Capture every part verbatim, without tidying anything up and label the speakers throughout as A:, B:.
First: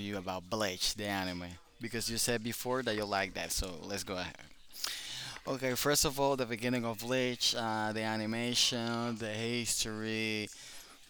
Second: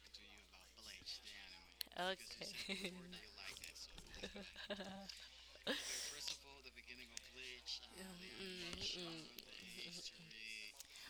A: you about Bleach, the anime, because you said before
B: Okay.
A: that you like that, so let's go ahead. Okay, first of all, the beginning of Bleach, uh, the animation, the history.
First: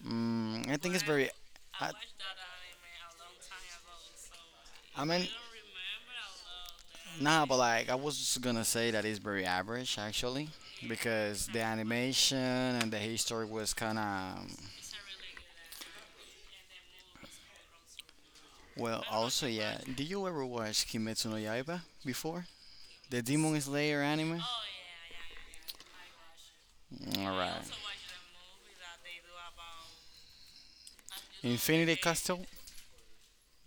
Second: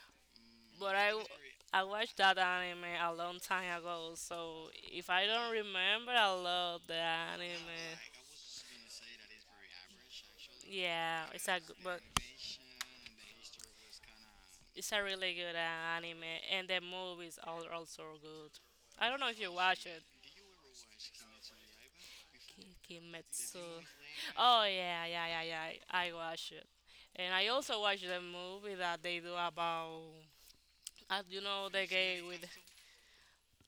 A: Mm, I
B: But
A: think it's
B: I, w-
A: very.
B: I
A: I,
B: watched that anime a long time ago, so
A: I
B: if I
A: mean,
B: don't remember, I love the
A: Nah,
B: anime.
A: but like I
B: Like,
A: was just gonna say that it's very average actually,
B: yeah,
A: because
B: it's a
A: the
B: good, but
A: animation and the history was kind of.
B: it's a really good uh, anime, and the movies are also good.
A: Well,
B: I don't know if
A: also,
B: you
A: yeah.
B: watch it.
A: Did you ever watch Kimetsu no Yaiba before?
B: Ki-
A: The Demon
B: Kimetsu.
A: Slayer anime? Oh
B: Oh yeah,
A: yeah,
B: yeah, yeah, yeah, I watch it,
A: yeah, yeah.
B: and I
A: Alright.
B: also watch the movie that they do about, uh, you know, the
A: Infinity
B: gay with.
A: Castle?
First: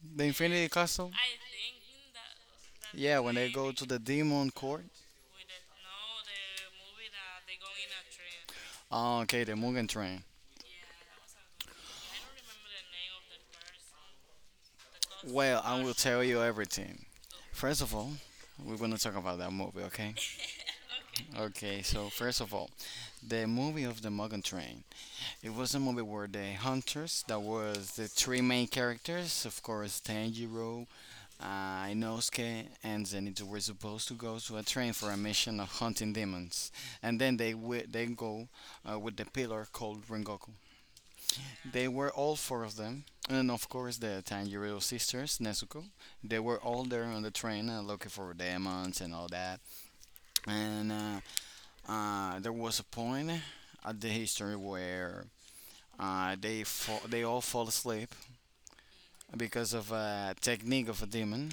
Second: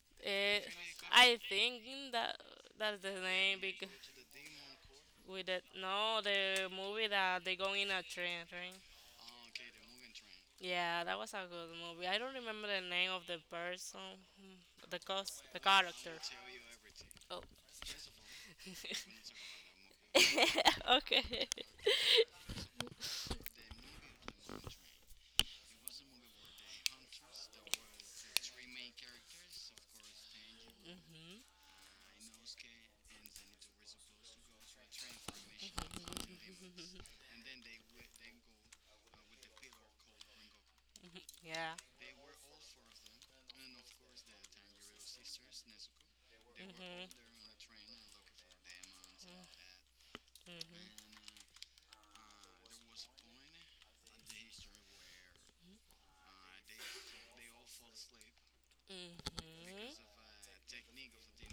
A: The
B: Uh,
A: Infinity Castle?
B: I think that that's the
A: Yeah, when they
B: name
A: go to
B: because
A: the demon court.
B: with the no the movie that they go in a train, right?
A: Oh, okay, the Mugen Train.
B: Yeah, that was a good movie. I don't remember the name of the person, mm, the cos, the
A: Well, I will
B: character.
A: tell you everything.
B: Oh,
A: First of all, we're gonna talk about that movie, okay?
B: okay.
A: Okay, so first of all, the movie of the Mugen Train. It was a movie where the hunters, that was the three main characters, of course, Tanjiro,
B: hmm
A: uh, Inosuke, and Zenitsu were supposed to go to a train for a mission of hunting demons. And then they wi- they go uh, with the pillar called Rengoku.
B: yeah.
A: They were all four of them, and of course the Tanjiro sisters, Nezuko. They were all there
B: Mhm.
A: on the train uh, looking for demons and all that.
B: Mhm.
A: And
B: Mhm.
A: uh, uh, there was a point at the history where uh, they fall, they all fall asleep
B: Mhm.
A: because
B: Yeah.
A: of a technique of a demon.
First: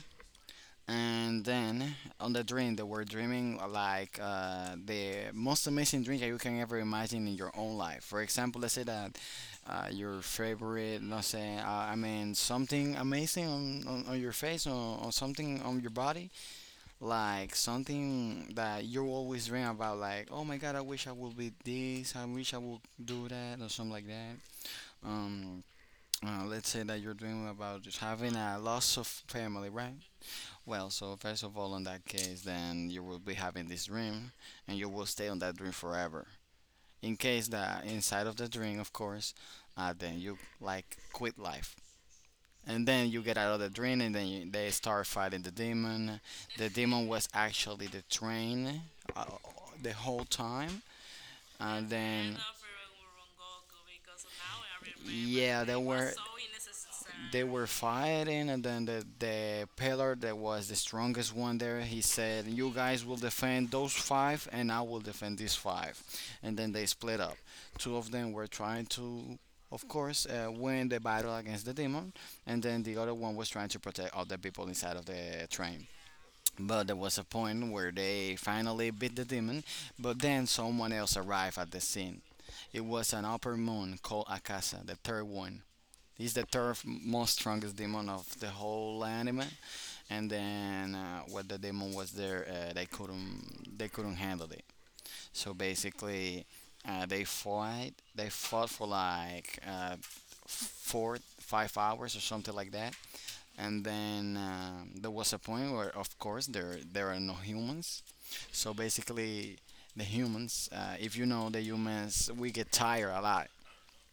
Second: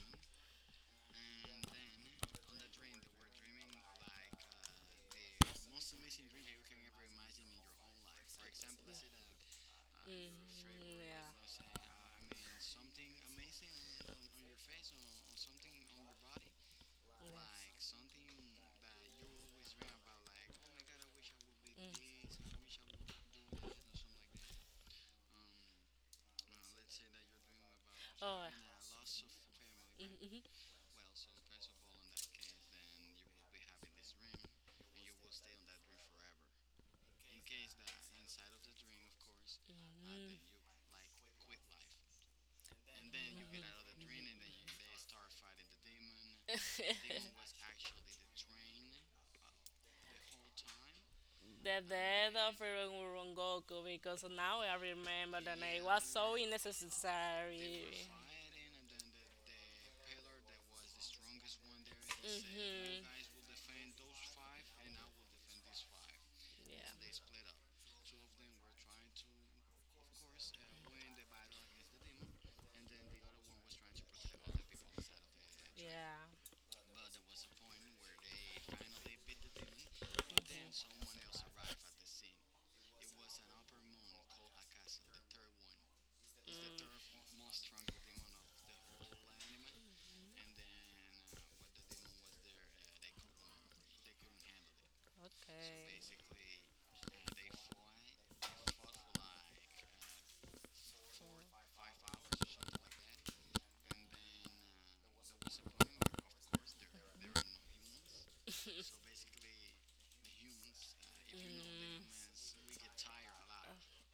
A: And then on the dream, they were dreaming uh, like uh, the most amazing dream that you can ever imagine in your own life. For example, let's say that uh, your
B: Yes.
A: favorite, no say, uh, I mean, something amazing on, on, on your face, or, or something on your body, like something that you always dream about, like, oh my god, I wish I would be
B: Mm.
A: this, I wish I would do that, or something like that. Um, uh, let's say that you're dreaming about just having
B: Oh.
A: a loss of family, right?
B: Mhm.
A: Well, so first of all, in that case, then you will be having this dream, and you will stay on that dream forever. In case that inside of the dream, of course, uh, then you like quit life, and then you get out of the dream, and then you, they start fighting the demon. The demon was actually the
B: Mhm.
A: train uh, the whole time,
B: The
A: and
B: death
A: then
B: of Ron- Rengoku, because now I remember that
A: yeah, they
B: it was
A: were,
B: so
A: they were
B: unnecessary.
A: fighting, and then the the pillar that was the strongest one there, he said, "You
B: Mhm.
A: guys will defend those five, and I will defend these five." And then they
B: Yeah.
A: split up. Two of them were trying to, of course, uh, win the battle against the demon, and then the other one was trying to protect other people inside of the train.
B: Yeah.
A: But there was a point where they finally beat the demon, but then
B: Mm.
A: someone else arrived at the scene. It was an upper moon called Akasa, the third one. He's the third most strongest demon of the whole anime. And then uh, when the demon was there, uh, they couldn't, they couldn't handle it. So
B: Okay.
A: basically, uh, they fought they fought for like uh, four five hours or something like that, and then um, there was a point where, of course, there there are no humans, so basically the humans, uh, if you know, the
B: Mm.
A: humans, we get tired a lot,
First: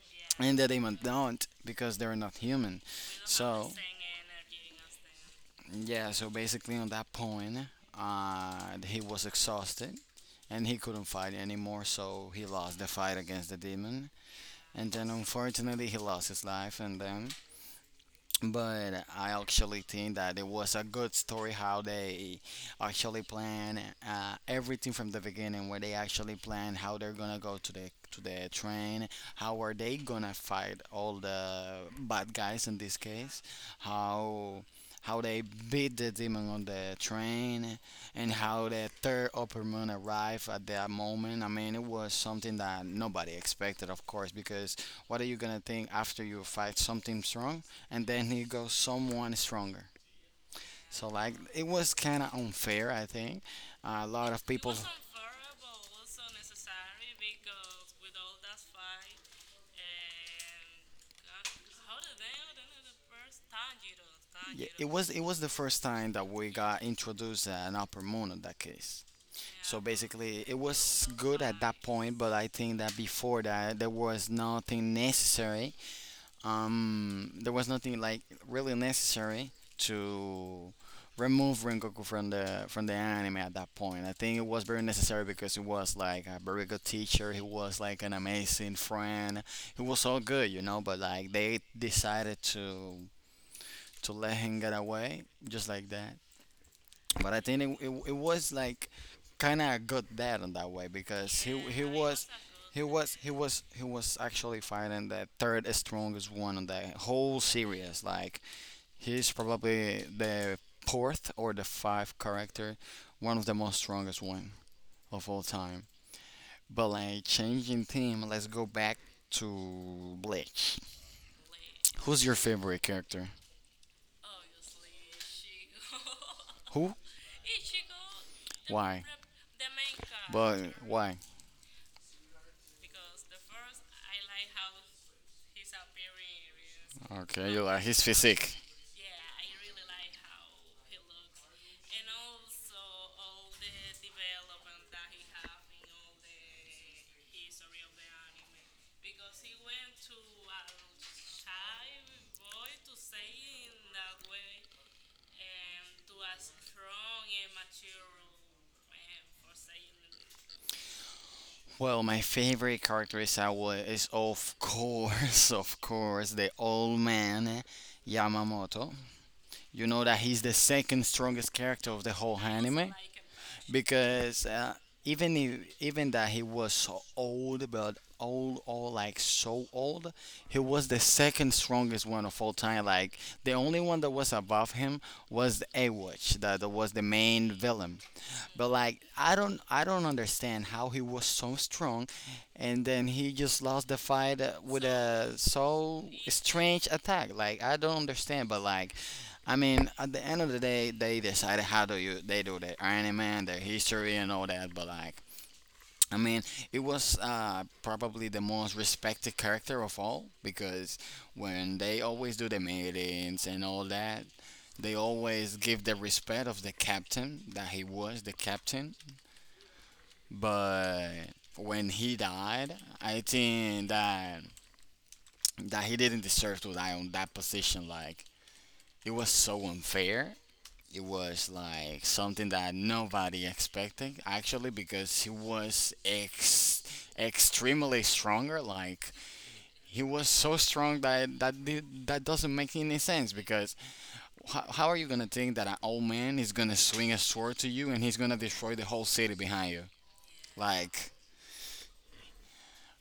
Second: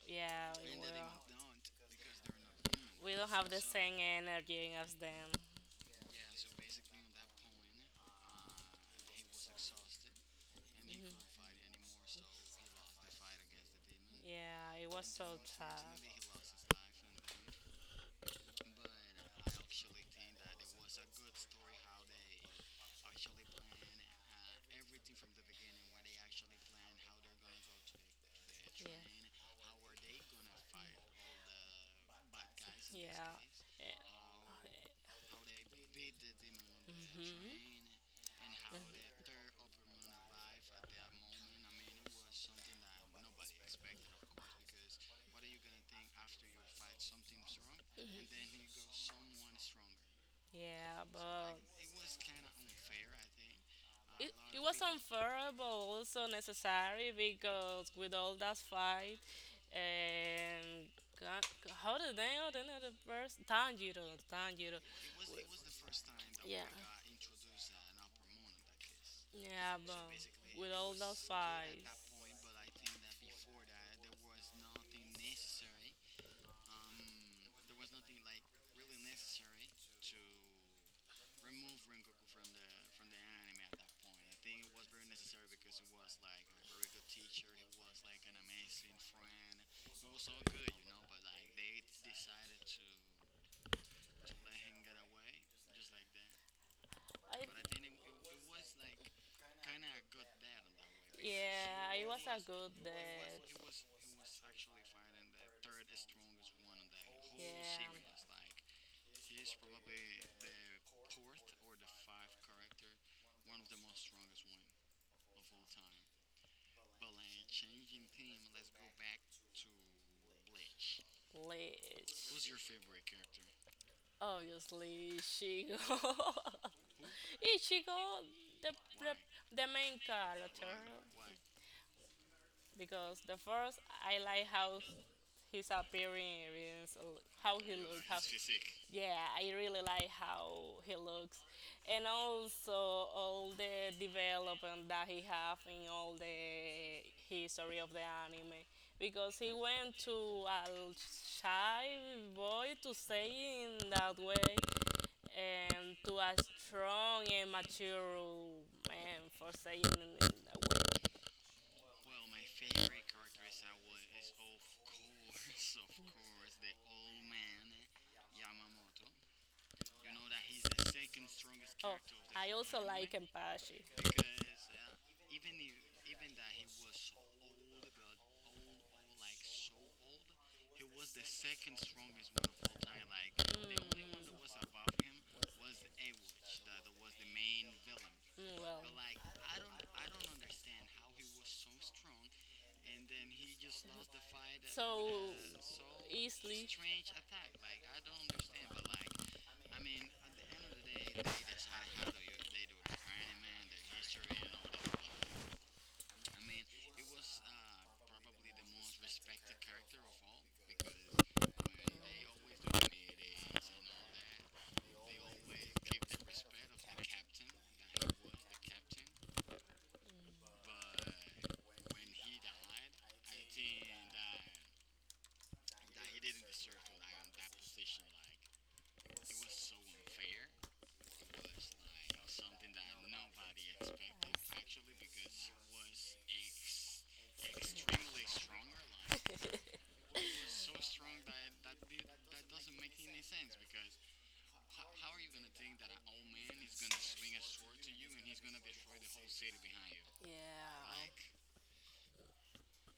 B: Yeah,
A: and the
B: we
A: demons don't
B: know.
A: because they're not human.
B: We don't have the
A: So
B: same energy as them.
A: yeah, so basically on that point, uh, he was exhausted and he couldn't
B: Mhm.
A: fight anymore, so he lost the fight against the demon.
B: Yeah, it
A: And
B: was
A: then
B: so tough.
A: unfortunately he lost his life. And then, but I actually think that it was a good story, how they actually plan uh, everything from the beginning, where they actually plan how they're gonna go to the to the train, how are they gonna fight all the bad guys in this
B: Yeah.
A: case,
B: Yeah.
A: how how they beat the demon on the train,
B: Mhm.
A: and how the third upper moon arrived at that moment. I mean, it was something that nobody expected, of course, because what are you gonna think after you fight something strong and then he goes someone stronger?
B: Yeah,
A: So like it
B: so
A: was kind of unfair, I think. Uh, a lot of people.
B: Uh, unfair, but also necessary because with all that fight and God, how the name the other person? Tanjiro,
A: Yeah,
B: Tanjiro.
A: it was it was the first
B: It
A: time that we got introduced an upper moon in that case.
B: yeah,
A: So basically, it was good at that
B: fight.
A: point, but I think that before that there was nothing necessary, um, there was nothing like really necessary to remove Rengoku from the from the anime at that point. I think it was very necessary because he was like a very good teacher. He was like an amazing friend. He was so good, you know. But like they decided to to let him get away just like that. But I think it, it,
B: I
A: it was like kind of a good dad in that way, because he he was,
B: good
A: he was he
B: bet.
A: was he was actually fighting the third strongest one in the whole series. Like he's probably the fourth or the fifth character, one of the most strongest one of all time. But like changing team, let's go back to Bleach. Who's your
B: Bleach.
A: favorite character?
B: Obviously, Ichigo.
A: Who?
B: Ichigo, the,
A: Why?
B: the the main why
A: But
B: character,
A: why?
B: because the first I like how his appearance, l-
A: Okay,
B: how
A: you
B: he
A: like his
B: looks, how
A: physique.
B: yeah, I really like how he looks, and also all the development that he have in all the history of the anime, because he went to a shy boy to say in that way, and to a strong and mature man for saying in in that way.
A: Well, my favorite character is, I wa- is, of course, of course, the old man, eh, Yamamoto. You know that he's the second strongest
B: Best,
A: character
B: oh,
A: of the whole
B: I whole also
A: anime,
B: like Empashi.
A: because uh, even if, even that he was so old, but old, old, like so old, he was the second strongest one of all time. Like the only one that was above him was the A Watch, that was the main villain.
B: Mm,
A: But
B: well,
A: like I don't I don't understand how he was so strong and then he just lost the fight uh, with a so strange attack. Like I don't understand, but like I mean at the end of the day they decided how do you they do their Iron Man, their history and all that, but like I mean, it was uh, probably the most respected character of all, because when they always do the meetings and all that, they always give the respect of the captain that he was the captain. But when he died, I think that that he didn't deserve to die on that position. Like it was so unfair. It was like something that nobody expected actually, because he was ex- extremely stronger. Like he was so strong that that did- that doesn't make any sense, because how, how are you gonna think that an old man is gonna swing a sword to you and he's gonna destroy the whole city behind you?
B: yeah,
A: Like.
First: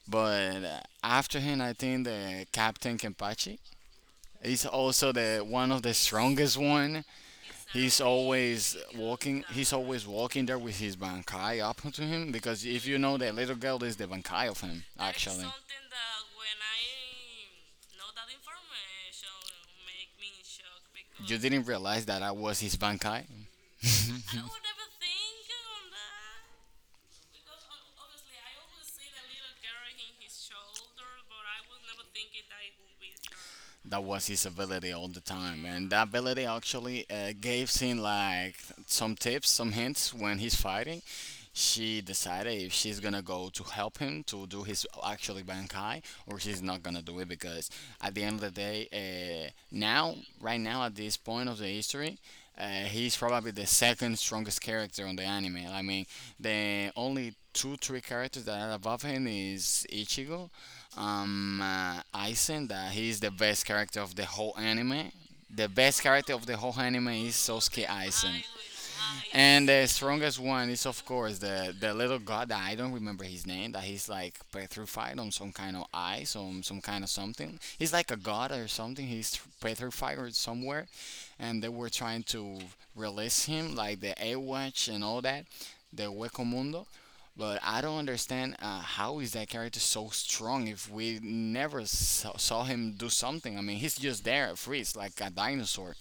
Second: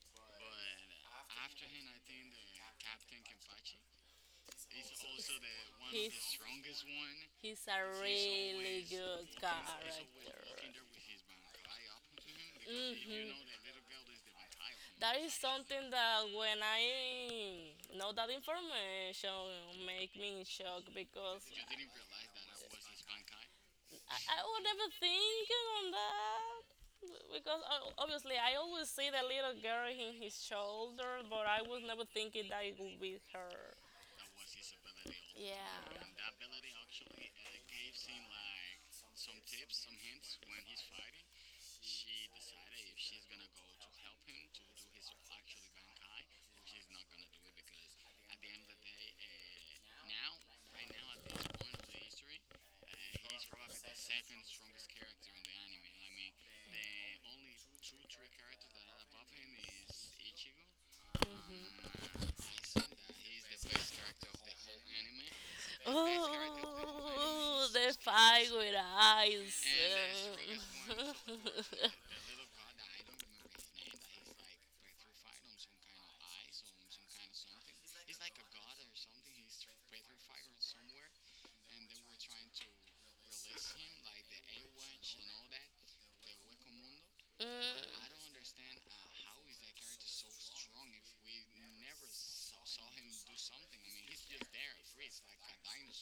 A: But uh, after him, I think the Captain Kenpachi is also the one of the strongest one.
B: he's
A: He's
B: a
A: always walking. He's always walking there with his bankai up to him, because if you know, the little
B: mhm.
A: girl is the bankai of him
B: That is
A: actually.
B: something that when I know that information make me in shock
A: You
B: because
A: didn't realize that I was his bankai.
B: I, I would never think on that because o- obviously I always see the little girl in his shoulder, but I was never thinking that it would be her.
A: That was his ability all the
B: Yeah.
A: time, and that ability actually uh, gave him like some tips, some hints when he's fighting. She decided if she's gonna go to help him to do his actually bankai, or she's not gonna do it, because at the end of the day, uh, now right now at this point of the history, uh, he's probably the second strongest character on the anime. I mean, the only two three characters that are above him is Ichigo, um, uh, Aizen, that he is the best character of the whole anime. The best character of the whole anime is
B: Oh,
A: Sosuke
B: the
A: Aizen.
B: fight with eyes.
A: And the strongest one is, of course, the the little god that I don't remember his name, that he's like petrified on some kind of ice, on some kind of something. He's like a god or something. He's petrified or somewhere, and they were trying to release him, like the A Watch and all that, the Hueco Mundo. But I don't
B: Mm,
A: understand uh, how is that character so strong if we never saw, saw him do something. I mean, he's just there, freeze like a dinosaur.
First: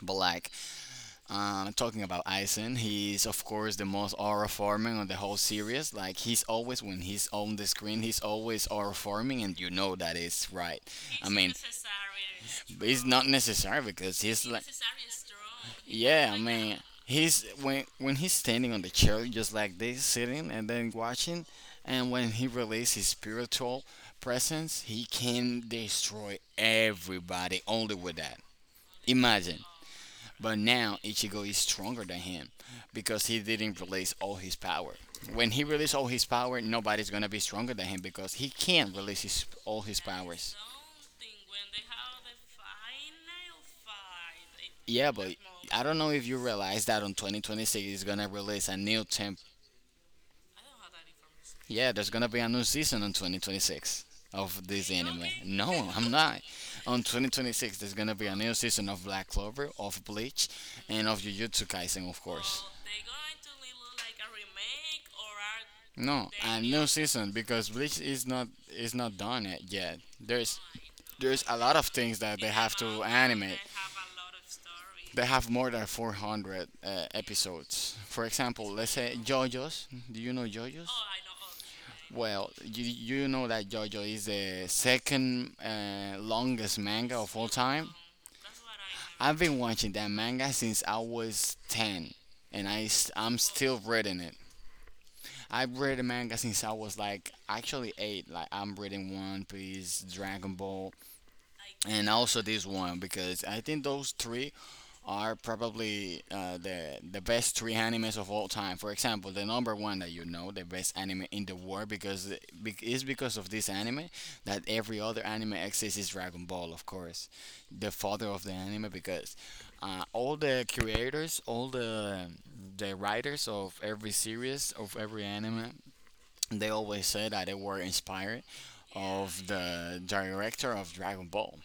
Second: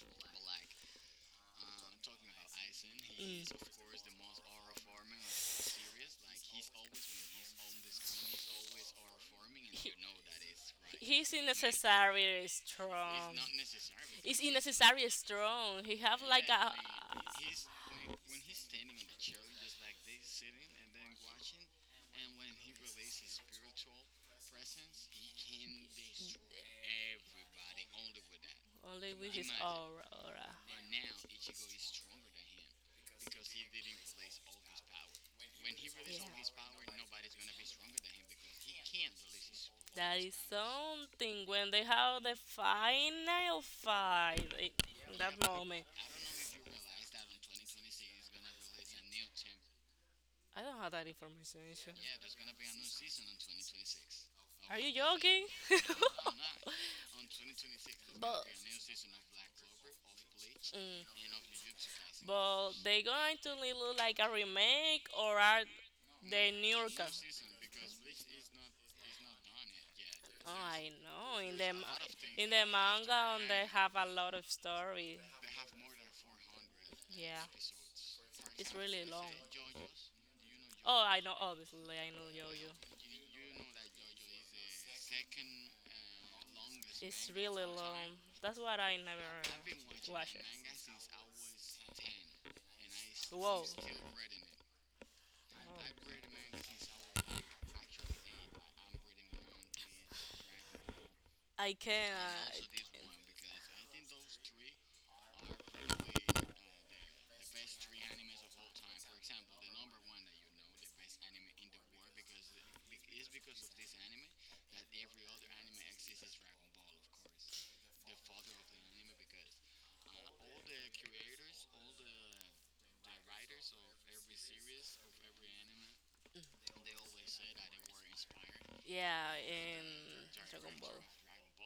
A: But like, um, talking about Eisen, he's
B: mm.
A: of course the most aura farming on the whole series. Like he's always, when he's on the screen, he's always aura farming, and you know that is right. I mean,
B: It's
A: but it's strong. Not strong
B: strong.
A: necessary, because he's like,
B: Strong. He have
A: yeah, I
B: like a
A: mean, he's when when he's standing on the chair just like this, sitting and then watching, and when he releases his spiritual presence, he can destroy everybody only with that.
B: only with his
A: Imagine.
B: aura. Aura.
A: But now Ichigo is stronger than him, because he didn't release all his power. When he
B: Yeah.
A: released all his
B: That is
A: power, nobody's gonna be stronger than him, because he can't release his, all his powers.
B: something when they have the final fight i-
A: In, yeah,
B: in yeah,
A: but
B: that
A: I
B: moment.
A: don't know if you realize that on twenty twenty-six is gonna release a new temp.
B: I don't have that
A: Yeah,
B: information.
A: there's gonna be a new season on twenty twenty-six of
B: Are
A: this
B: you
A: anime.
B: joking?
A: No, I'm not.
B: I'm
A: On
B: I
A: twenty twenty-six, there's gonna be
B: But-
A: a
B: but
A: new season of Black Clover, of Bleach,
B: mm.
A: and of Jujutsu Kaisen, of course.
B: But they going to look like a remake or are no,
A: No,
B: they
A: a
B: new
A: new? New
B: newer? Cos-
A: season because Bleach is not is not done it yet.
B: oh,
A: There's
B: I know.
A: there's a
B: In there's
A: lot
B: the
A: of things that they
B: a
A: have
B: ma- in
A: to
B: the that have to manga, um,
A: animate.
B: they happen. Have a lot of story.
A: They have
B: They have
A: more than four hundred
B: uh,
A: uh,
B: yeah,
A: episodes. For example,
B: it's
A: let's
B: really
A: say
B: long. Say
A: JoJo's. Do you know JoJo's?
B: oh, I know. Obviously, I know
A: Well,
B: Yo-Yo. You,
A: you you know that JoJo is the second uh, longest manga
B: it's
A: of all
B: really
A: time.
B: long. That's why I
A: I've been
B: never
A: watching that
B: watch it.
A: manga since I was ten, and I s- I'm
B: Whoa.
A: still reading it. I've read the
B: Oh.
A: manga since I was like actually eight. Like I'm reading One Piece, Dragon Ball,
B: I
A: and
B: can.
A: also this one
B: Uh,
A: because I think those three are probably uh, the the best three animes of all time. For example, the number one that you know, the best anime in the world, because it- bec- it's because of this anime that every other anime exists is Dragon Ball, of course, the father of the anime, because uh, all the creators, all the the writers of every series of every anime, they always say that they were inspired
B: yeah,
A: of
B: in
A: the director
B: Dragon Ball.
A: of Dragon Ball.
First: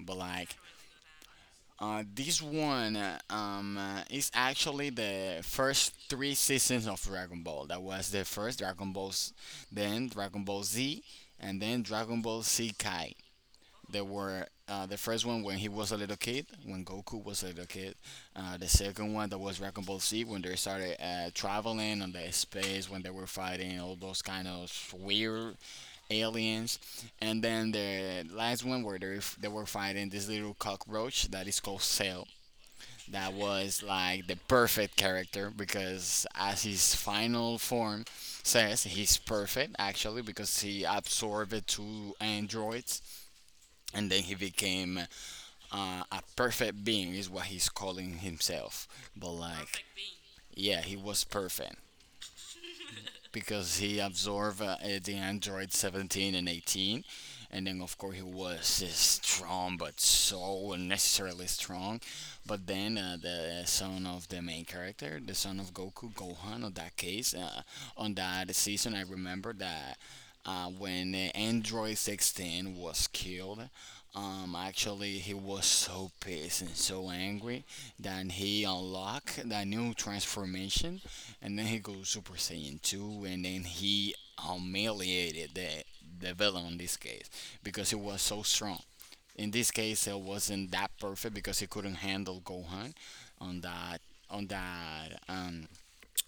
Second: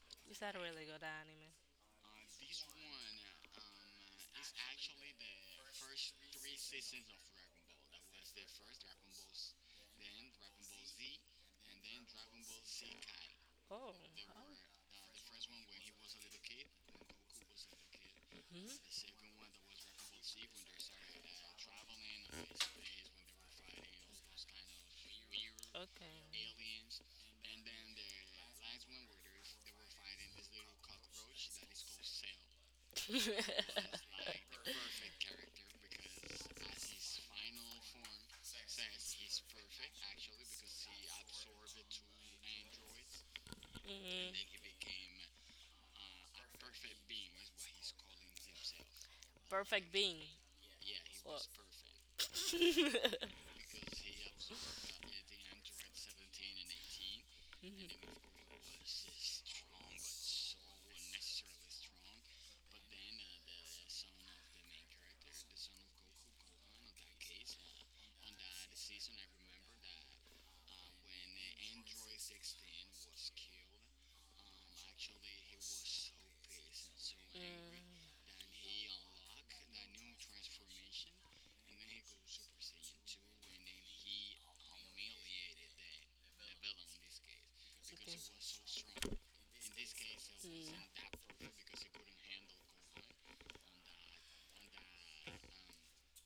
A: But
B: Is
A: like
B: that really good anime?
A: uh, this one uh, um, uh, is actually the first three seasons of Dragon Ball. That was the first Dragon Ball, S- then Dragon Ball Z, and then Dragon Ball Z Kai.
B: Oh.
A: There were
B: Oh.
A: uh, the first one when he was a little kid, when Goku was a little kid. Uh, the second one
B: Mm-hmm.
A: that was Dragon Ball Z when they started uh, traveling on the space when they were fighting all those kind of weird
B: Okay.
A: aliens. And then the last one where they, they were fighting this little cockroach that is called Cell.
B: was
A: That was like the perfect character because, as his final form says, he's perfect actually because he absorbed two androids, and then
B: and
A: he became
B: hmm
A: uh, a perfect being is what he's calling himself, but like
B: perfect being.
A: yeah, he was perfect because he absorbed uh, uh, the android seventeen and eighteen. And
B: Mhm.
A: then of course he
B: Um
A: was uh, strong, but so unnecessarily strong. But then uh, the son of the main character, the son of Goku, Gohan, on that case, uh, on that season, I remember that uh, when uh, android sixteen was killed, um, actually, he was so pissed and so angry that he unlocked that new transformation, and then he goes Super Saiyan two, and then he humiliated the, the villain in this case because he was so strong. In this case, it wasn't that perfect because he couldn't handle Gohan on that on that um,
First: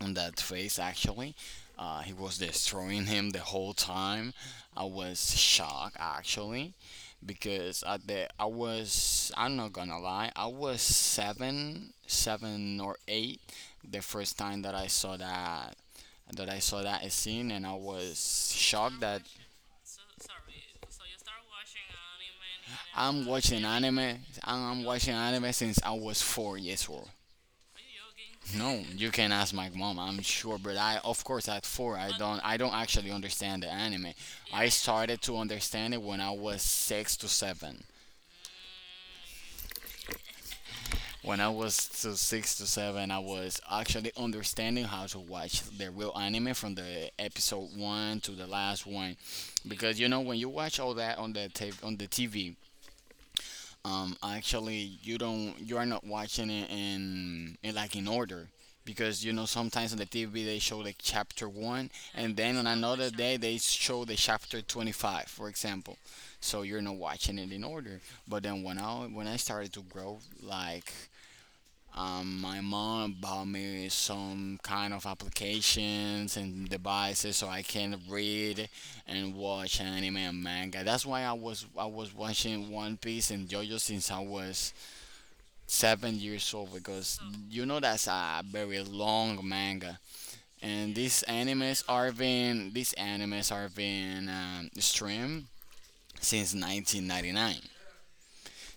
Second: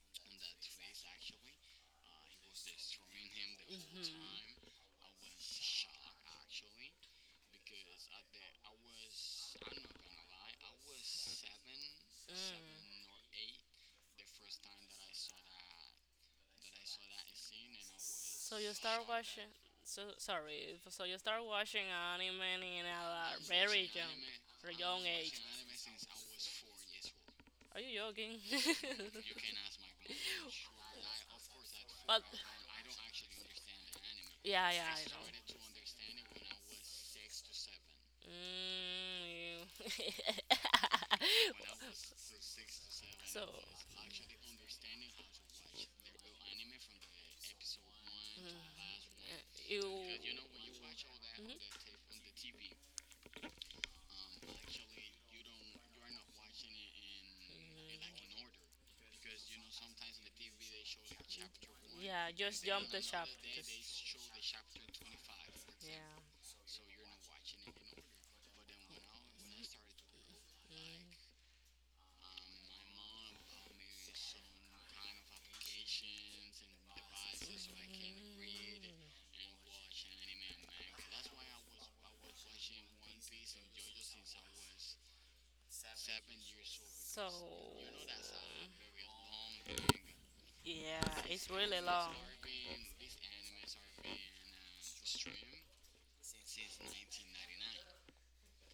A: on that face actually. Uh, he was destroying him the whole time. I was shocked actually, because at the I was I'm not gonna lie, I was seven seven or eight the first time that I saw that that I saw that scene, and I was shocked that
B: up. So sorry. So you start watching anime in
A: I'm watching
B: a
A: anime I'm watching anime since I was four years old.
B: old. Are you joking?
A: No, you
B: You
A: can ask my mom. I'm sure, but I, of course, at four, I don't I don't actually understand the anime. I
B: yeah,
A: started to
B: yeah,
A: understand it when I was six to seven.
B: mm, you.
A: When I was to six to seven, I
B: So, mm,
A: was actually
B: yeah,
A: understanding how to watch the real anime from the episode one to the last one,
B: you.
A: because you know when you
B: Mhm.
A: watch all that on the
B: Mm.
A: tape on the T V. Um, actually, you don't you are not watching it in, in like in order, because you know sometimes on the T V they show like chapter one
B: Yeah,
A: and then
B: just
A: on
B: jump the
A: another day they
B: chapters.
A: show the chapter twenty-five, for example.
B: Yeah.
A: So you're not watching it in order.
B: But then
A: But
B: when I
A: then when I when I started to grow, like, um, my mom bought me some kind of applications and devices so I can read and watch anime and manga. That's why I was I was watching One Piece and JoJo since I was seven years old, because
B: so
A: you know
B: so,
A: that's a very long manga. And
B: yeah,
A: these animes are being these animes are being um, streamed since nineteen ninety-nine.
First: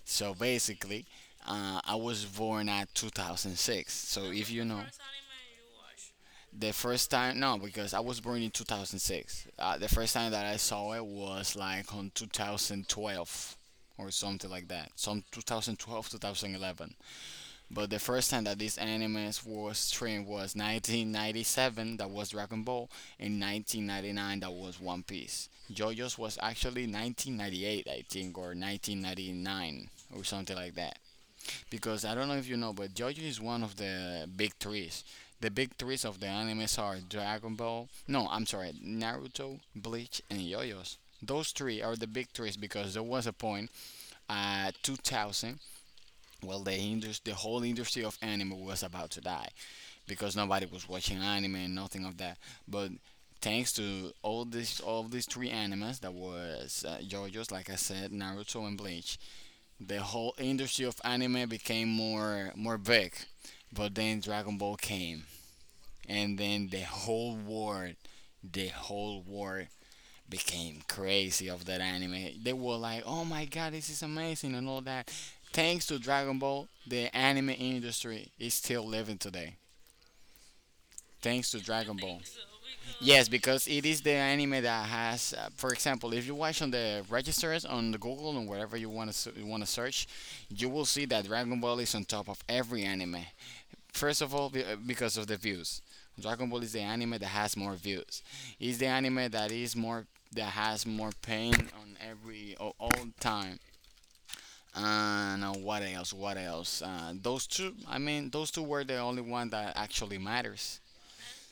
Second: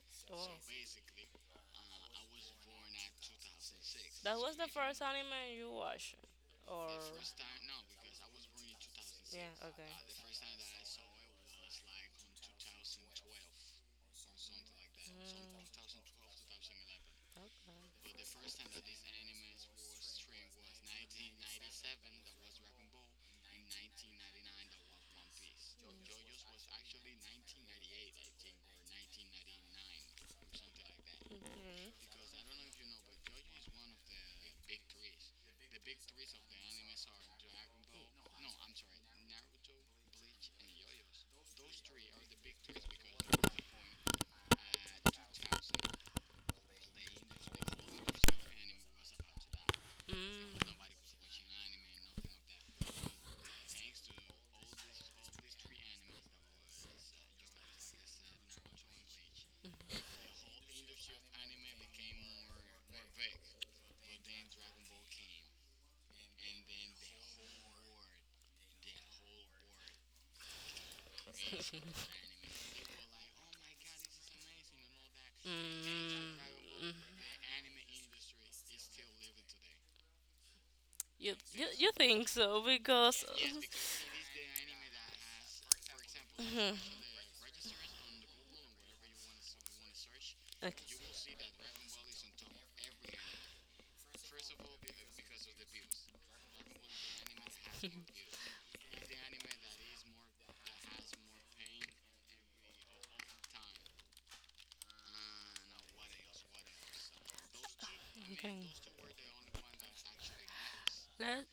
A: So basically, uh, I was born at two thousand six. So if you know,
B: first anime you watched, the
A: the first time, no, because I was born in two thousand six. Uh, the first time that I saw it was like on two thousand twelve, or something like that. Some two thousand twelve, two thousand eleven.
B: okay.
A: But the first time that this anime was streamed was nineteen ninety-seven, that was Dragon Ball, and nineteen ninety-nine, that was One Piece. JoJo's was actually nineteen ninety-eight, I think, or nineteen ninety-nine, or something like that. Because
B: Mm-hmm.
A: I don't know if you know, but JoJo is one of the big threes. The big threes of the animes are Dragon Ball, no, I'm sorry, Naruto, Bleach, and JoJo's. Those three are the big threes because there was a point, at two thousand, well, the indus- the whole industry of anime was about to die
B: Mm. That mm.
A: because nobody
B: Dragon Ball,
A: was watching anime and nothing of that, but thanks to all these all these three animes that was uh, JoJo's, like I said, Naruto and Bleach, the whole industry of anime became more more big. But then Dragon Ball came, and then the whole world, the whole war became crazy of that anime. They were like, "Oh my god, this is amazing," and all that. Thanks to Dragon Ball, the anime industry is still living today.
B: you,
A: Thanks to
B: you you
A: Dragon Ball.
B: think so because
A: Yes, because it is the anime that has, uh, for example, if you watch on
B: mhm.
A: the registers on the Google and wherever you want to you want to search, you will see that
B: Okay.
A: Dragon Ball is on top of every anime. First of all, be- uh, because of the views. Dragon Ball is the anime that has more views. It's the anime that is more, that has more pain on every, all, all time. And uh, what else? What else? Uh, those two. I mean, those two
B: Okay.
A: were the only one that actually matters.
B: Let's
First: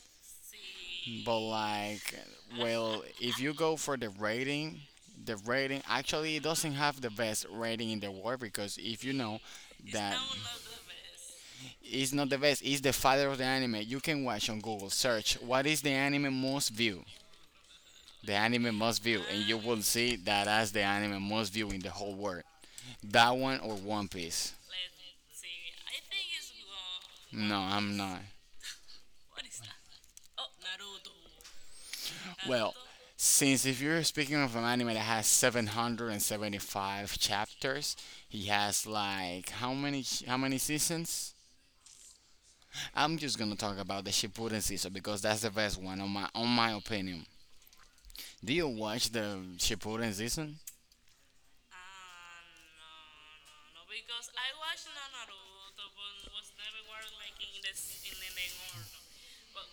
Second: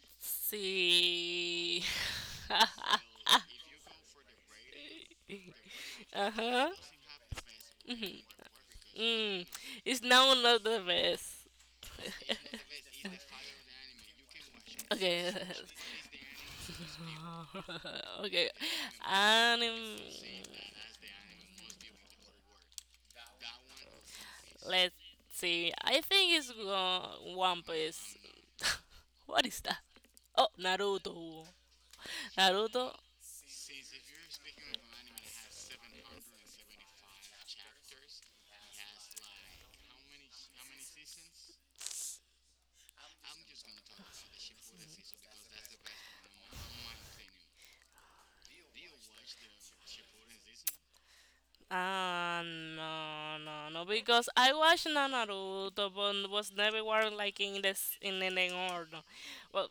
A: But
B: see.
A: like, well, if you go for the rating, the rating
B: uh
A: actually it
B: huh.
A: doesn't have the best rating in the
B: Mhm,
A: world, because if you know
B: mm. It's
A: that,
B: now not the best.
A: it's not the best. It's the father of the anime. You can watch on Google
B: okay.
A: search what is the anime most view, the
B: okay.
A: anime most view, and you
B: And
A: will
B: um,
A: see that as the anime most view in the whole world. That one or One Piece?
B: let's see. I think it's uh,
A: No,
B: One
A: I'm
B: Piece.
A: not.
B: What is that? Oh, Naruto.
A: Well,
B: Naruto.
A: since if you're speaking of an anime that has seven hundred seventy-five chapters, he has like how many how many seasons? I'm just gonna talk about the Shippuden season because that's the best one on my on my opinion. Do you watch the Shippuden season?
B: Ah, no, no, no. Because I watched Na- Naruto, but was never one like in this in an order. Well,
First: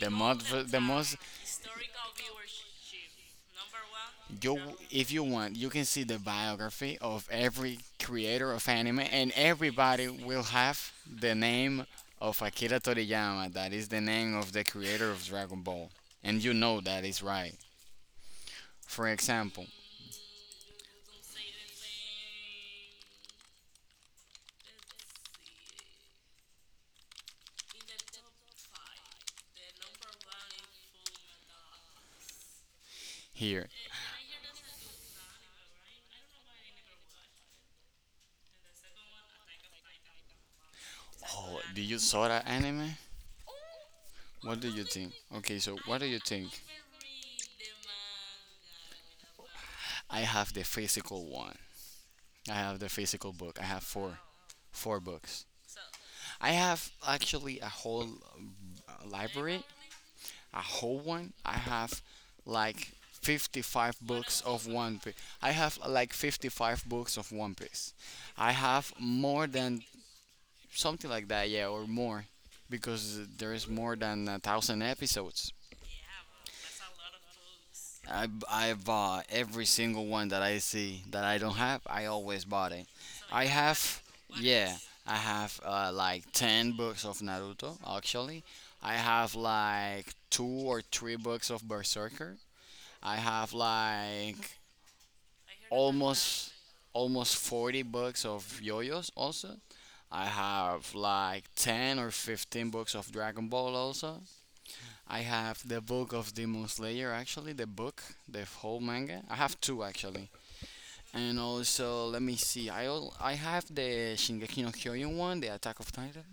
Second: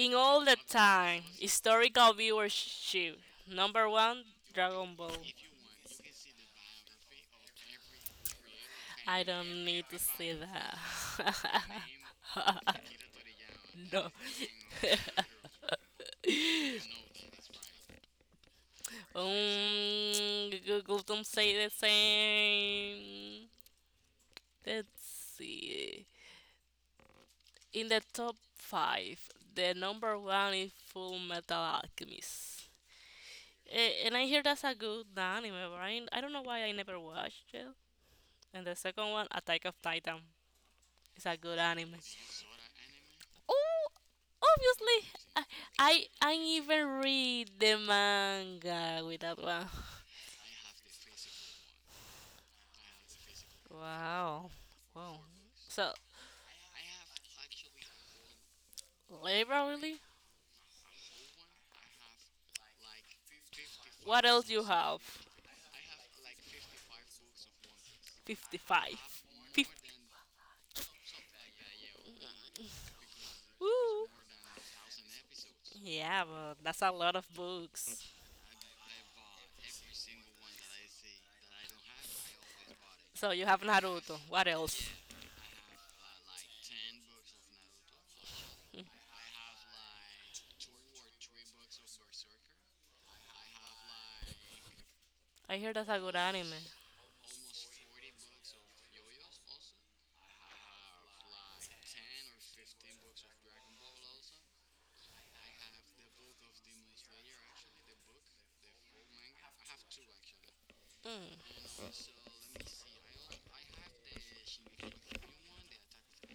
A: The
B: all the
A: most, the most.
B: time, historical viewership. Number one,
A: You,
B: Dragon Ball.
A: if you want, you can see the biography of every creator of anime,
B: I
A: and
B: don't need to
A: everybody
B: see
A: will
B: that.
A: have the name of Akira Toriyama. That is the
B: No.
A: name of the creator of Dragon Ball, and you know that is right. For example,
B: Um, Google don't say the same. Let's see. In the top five, the number one is Full Metal Alchemist.
A: here.
B: Eh, and I hear that's a good anime, right? I don't know why I never watched it. And the second one, Attack of Titan, is a good
A: Oh, do
B: anime.
A: you saw that anime?
B: Oh,
A: What do you
B: obviously,
A: think?
B: I
A: Okay, so what
B: I,
A: do you
B: I
A: think?
B: even read the manga with that one.
A: I have the physical one. I have the physical book. I have four,
B: Wow.
A: four
B: Wow.
A: books.
B: So,
A: I have actually a whole uh, library,
B: literally,
A: a whole one. I have like fifty-five
B: what
A: books
B: else you
A: of One
B: have?
A: Piece. I have like fifty-five books of One Piece. I have
B: fifty-five.
A: more than,
B: fifty.
A: something like that, yeah, or more, because there is more
B: Woo!
A: than a thousand episodes.
B: Yeah, but that's a lot of books.
A: I I bought every single one that I see that I don't have. I always bought it.
B: So you
A: I
B: have
A: have,
B: Naruto. What
A: yeah.
B: else?
A: I have uh, like ten books of Naruto actually. I have like two or three books of Berserker. I have like
B: I hear that's a good anime.
A: almost almost forty books of yoyos also. I have like ten or fifteen books of Dragon Ball also. I have the book of Demon Slayer, actually, the book, the whole manga. I have two actually, and
B: Mm.
A: also let me see. I al- I have the Shingeki no Kyojin one, the Attack of Titan,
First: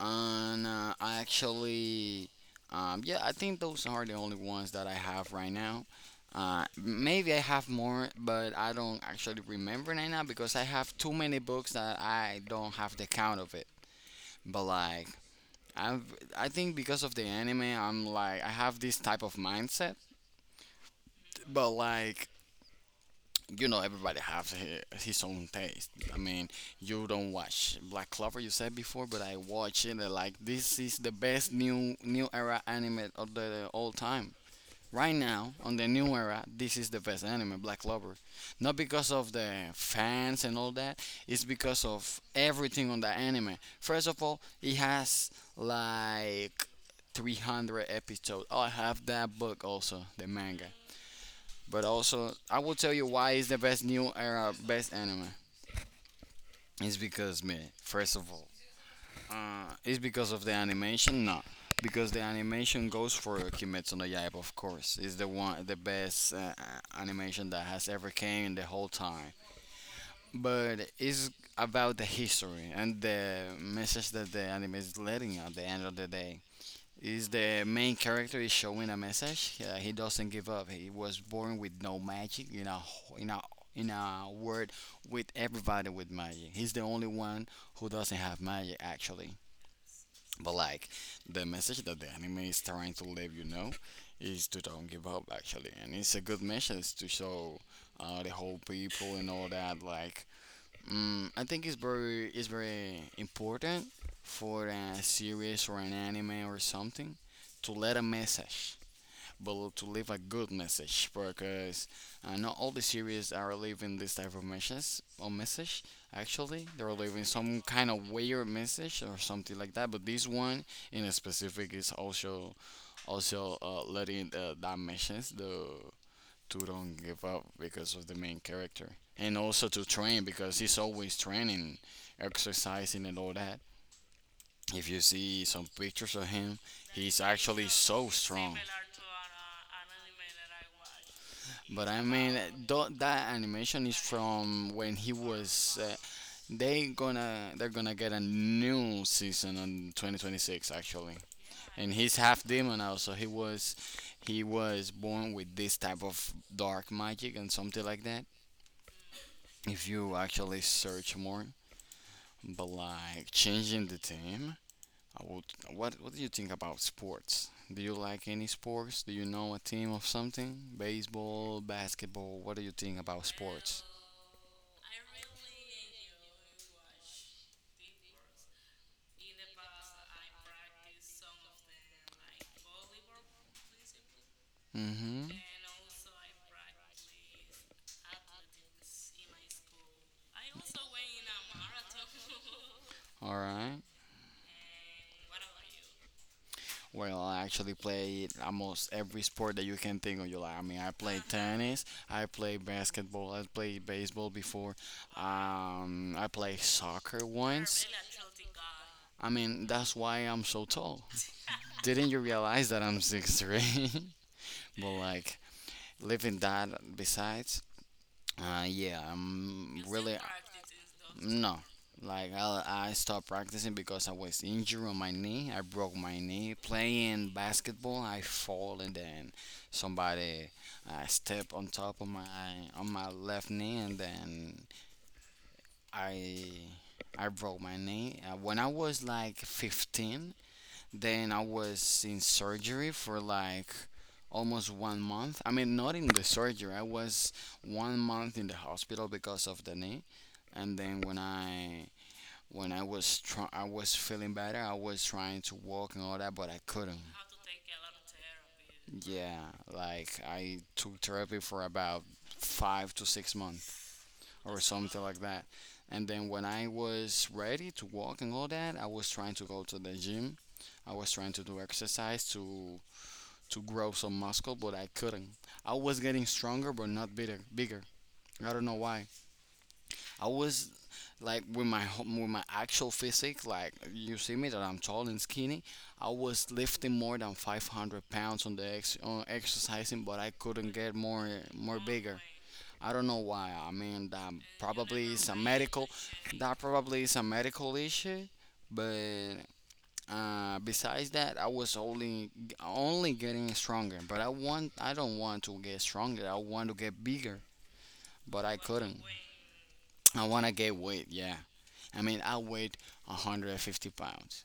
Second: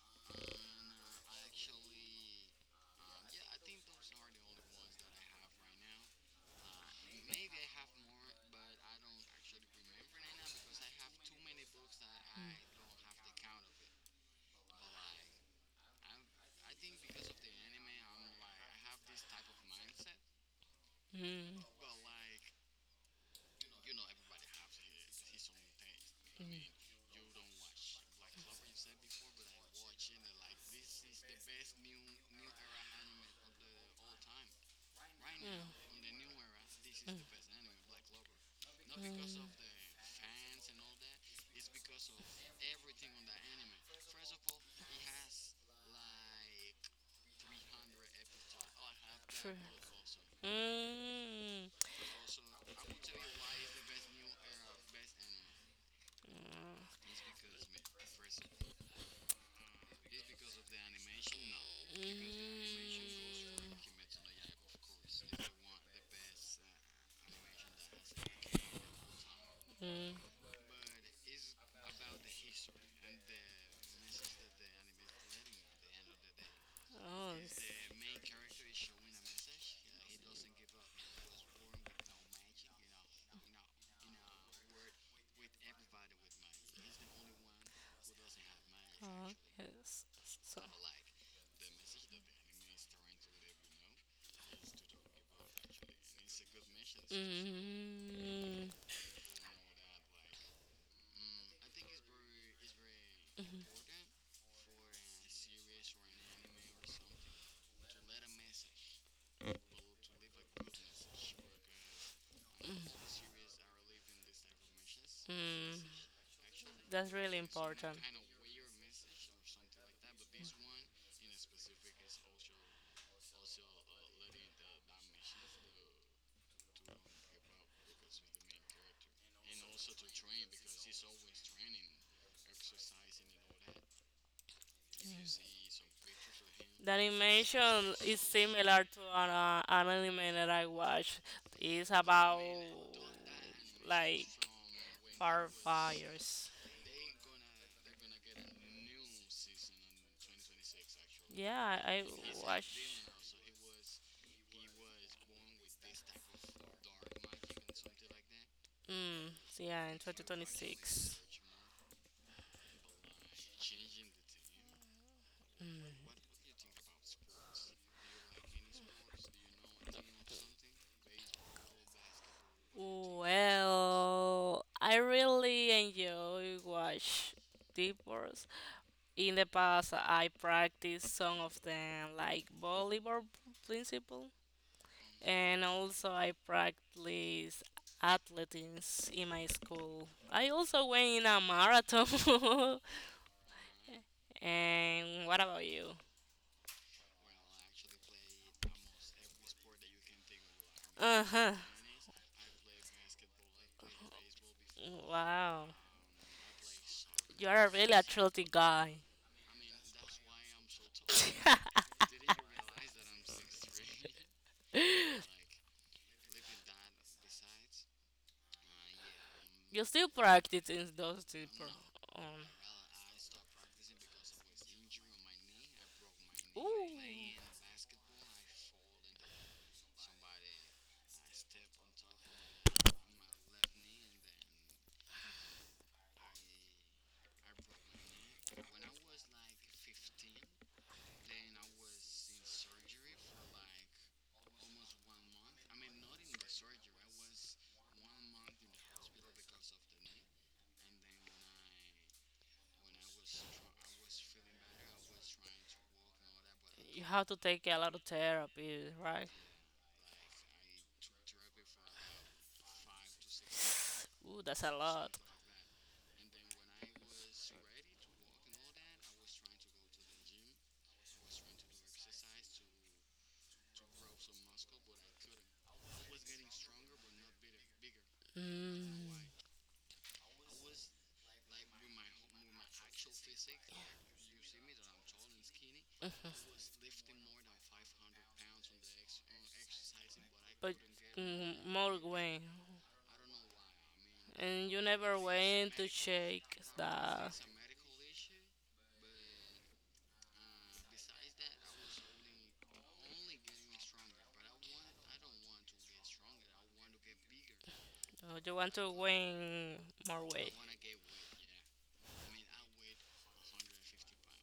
A: and uh, I actually, um, yeah, I think those are the only ones that I have right now. Uh, maybe I have more, but I don't actually remember right now because I have too many books that I don't have the count of it. But like I've, I think because of the anime, I'm like I have this type of mindset,
B: Mm.
A: but like you know, everybody has his, his own taste. I mean,
B: Mm.
A: you don't watch Black Clover, you said before, but I watch it. and, Like this is the best new new era anime of the all time. Right now, on the new era, this is the best anime, Black Clover. Not
B: Mm.
A: because
B: Mm.
A: of
B: Mm.
A: the fans and all that, it's because of everything on the anime. First of all, it has like three hundred episodes. Oh, I have that
B: True.
A: book also, the manga.
B: Mm.
A: But also, I will tell you why it's the best new era, best anime. It's
B: Mm.
A: because, man, first of all, uh, is because of the animation? No, because the animation goes for Kimetsu no Yaiba, of course. It's the one, the best uh, uh, animation that has ever came in the whole time.
B: Uh, Mm.
A: But it's about the history and the message that the anime is letting at the end of the day. Is
B: Oh,
A: the main character is showing a message? Uh, he doesn't give up. He was born with no magic. You know, in a in a word, with everybody with magic. He's the only one who doesn't have magic
B: oh
A: actually.
B: actually, yes.
A: But
B: So, I
A: like the message that the anime is trying to leave you know is to don't give up actually, and it's a good message to show uh, the whole
B: mm,
A: people and all that. Like, mm, I think it's very it's very
B: mhm,
A: important for a series or an anime or something to let a message but to leave a good message because uh, not all the series are leaving this type of message or
B: mm,
A: message actually, they're
B: that's
A: leaving
B: really
A: some kind of weird message or something like that, but this one in a specific is also also uh, letting uh, that message, the to don't give up because of the main character, and also to train because he's always training, exercising and all that. If you see some pictures of him,
B: the
A: he's actually
B: animation
A: so
B: is
A: strong.
B: similar to an, uh, an anime that I watched.
A: But
B: It's
A: I mean,
B: about
A: tho- that animation is
B: like
A: from when he was. Uh,
B: firefighters.
A: they gonna they're gonna get a new season on twenty twenty-six actually,
B: Yeah,
A: and
B: I I
A: he's half demon
B: watched.
A: now, so he was he was born with this type of dark magic and something like that.
B: Mm,
A: If
B: yeah, in
A: you actually search
B: twenty twenty-six.
A: more, but like changing the team, I would. What what do you think about sports? Do you like any sports? Do you know a team of something? Baseball, basketball. What do you think about sports?
B: Well, I really enjoy watch Deep Wars in the past, I practiced some of them, like volleyball principle,
A: Mm-hmm.
B: and also I practiced athletics in my school. I also went in a marathon.
A: All right.
B: And what about you?
A: Well, I actually play almost every sport that you can think of. You like, I mean, I play
B: Uh huh.
A: tennis, I play basketball, I played baseball before.
B: Wow,
A: Um, I played soccer
B: you are a
A: once.
B: really athletic guy.
A: I mean, that's why I'm so tall. Didn't you realize that I'm six three? but like, living that besides, uh, Yeah, I'm
B: You still
A: really.
B: practicing those two?
A: No,
B: Pro-
A: like
B: Um,
A: I, I stopped practicing because I was injured on my knee. I broke my knee playing basketball. I fall and then somebody uh, stepped on top of my on my left knee and then I I broke my knee. Uh, when I was like fifteen, then I was in surgery for like almost one month. I mean, not in the surgery. I was one month in the hospital because of the knee. And then when I when I was try- I was feeling better. I was trying to walk and all that, but I
B: I
A: couldn't.
B: you took have to take a lot of therapy, right?
A: Yeah, like I took therapy for about
B: Six
A: five to six months
B: months. Ooh,
A: or
B: that's a
A: something like
B: lot.
A: that. And then when I was ready to walk and all that, I was trying to go to the gym. I was trying to do exercise to to grow some muscle, but I couldn't. I was getting stronger, but not bigger. Bigger.
B: I
A: I don't know
B: mm.
A: why. I was like with my ho- with my actual physique, like you see me that I'm tall and skinny. I
B: Like
A: was lifting
B: I
A: more than five hundred pounds on the ex- on exercising, but I couldn't get
B: get.
A: more
B: Mm,
A: more
B: more
A: bigger.
B: weight,
A: I don't know why. I mean, that
B: and you
A: probably
B: never
A: is a
B: I
A: medical that probably is a
B: that.
A: medical issue, but uh, besides that I was only only getting stronger, but i want I don't want to get stronger, I want to get bigger,
B: Oh,
A: but I
B: you want to
A: couldn't.
B: win more
A: I want
B: I
A: to get weight, yeah. I mean, I weighed one hundred fifty pounds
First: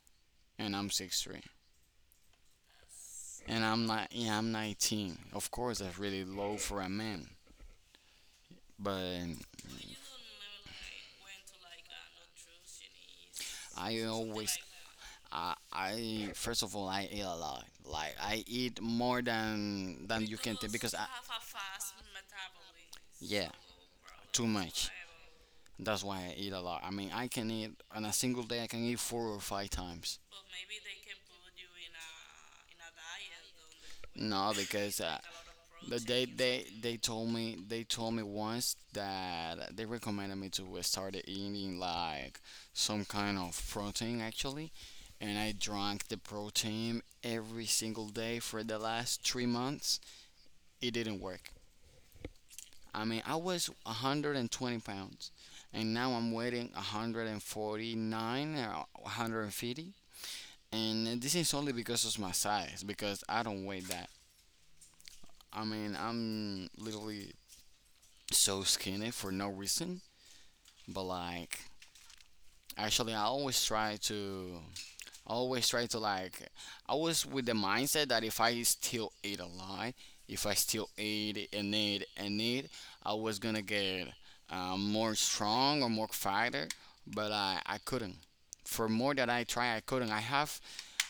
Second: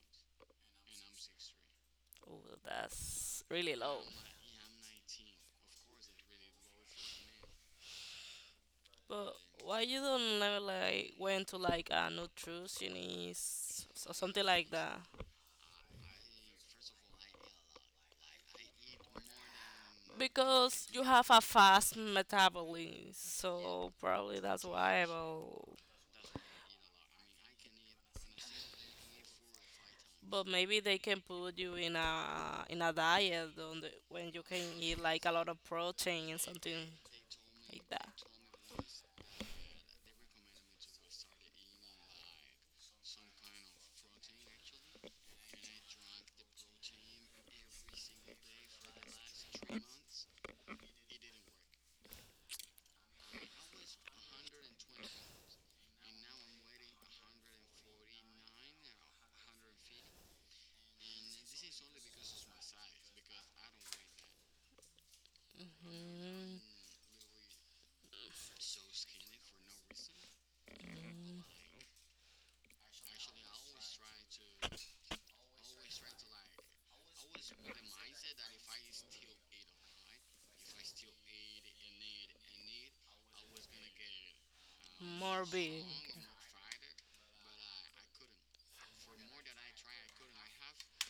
A: and I'm six three.
B: oh, that's
A: And
B: really
A: I'm
B: low.
A: not, yeah, I'm nineteen. Of course, that's really low for a man. But
B: But why you don't never like went to like a nutritionist
A: I
B: or something
A: always,
B: like that?
A: I, I first of all, I eat a lot. Like, I eat more than than you can take
B: Because
A: because
B: you
A: I,
B: have a fast metabolism,
A: yeah,
B: so probably
A: too
B: that's
A: much.
B: why. But,
A: That's why I eat a lot. I mean, I can eat on a single day. I can eat four or five times.
B: but maybe they can put you in a in a diet on the, when you
A: No,
B: can
A: because
B: eat
A: uh,
B: like a lot of
A: the, they
B: protein and
A: they
B: something
A: they told me, they
B: like that.
A: told me once that they recommended me to start eating like some kind of protein actually, and I drank the protein every single day for the last three months. It didn't work. I mean, I was one hundred twenty pounds, and now I'm weighing one hundred forty-nine or one hundred fifty. And this is only because of my size, because I don't weigh that. I mean,
B: Mm,
A: I'm literally so skinny for no reason, but
B: hmm
A: like actually I always try to I always try to like I was with the mindset that if I still eat a lot, if I still eat and eat and eat, I was gonna get uh, more
B: more
A: strong
B: big.
A: or more fighter, but I I couldn't. For more that I try, I couldn't. I have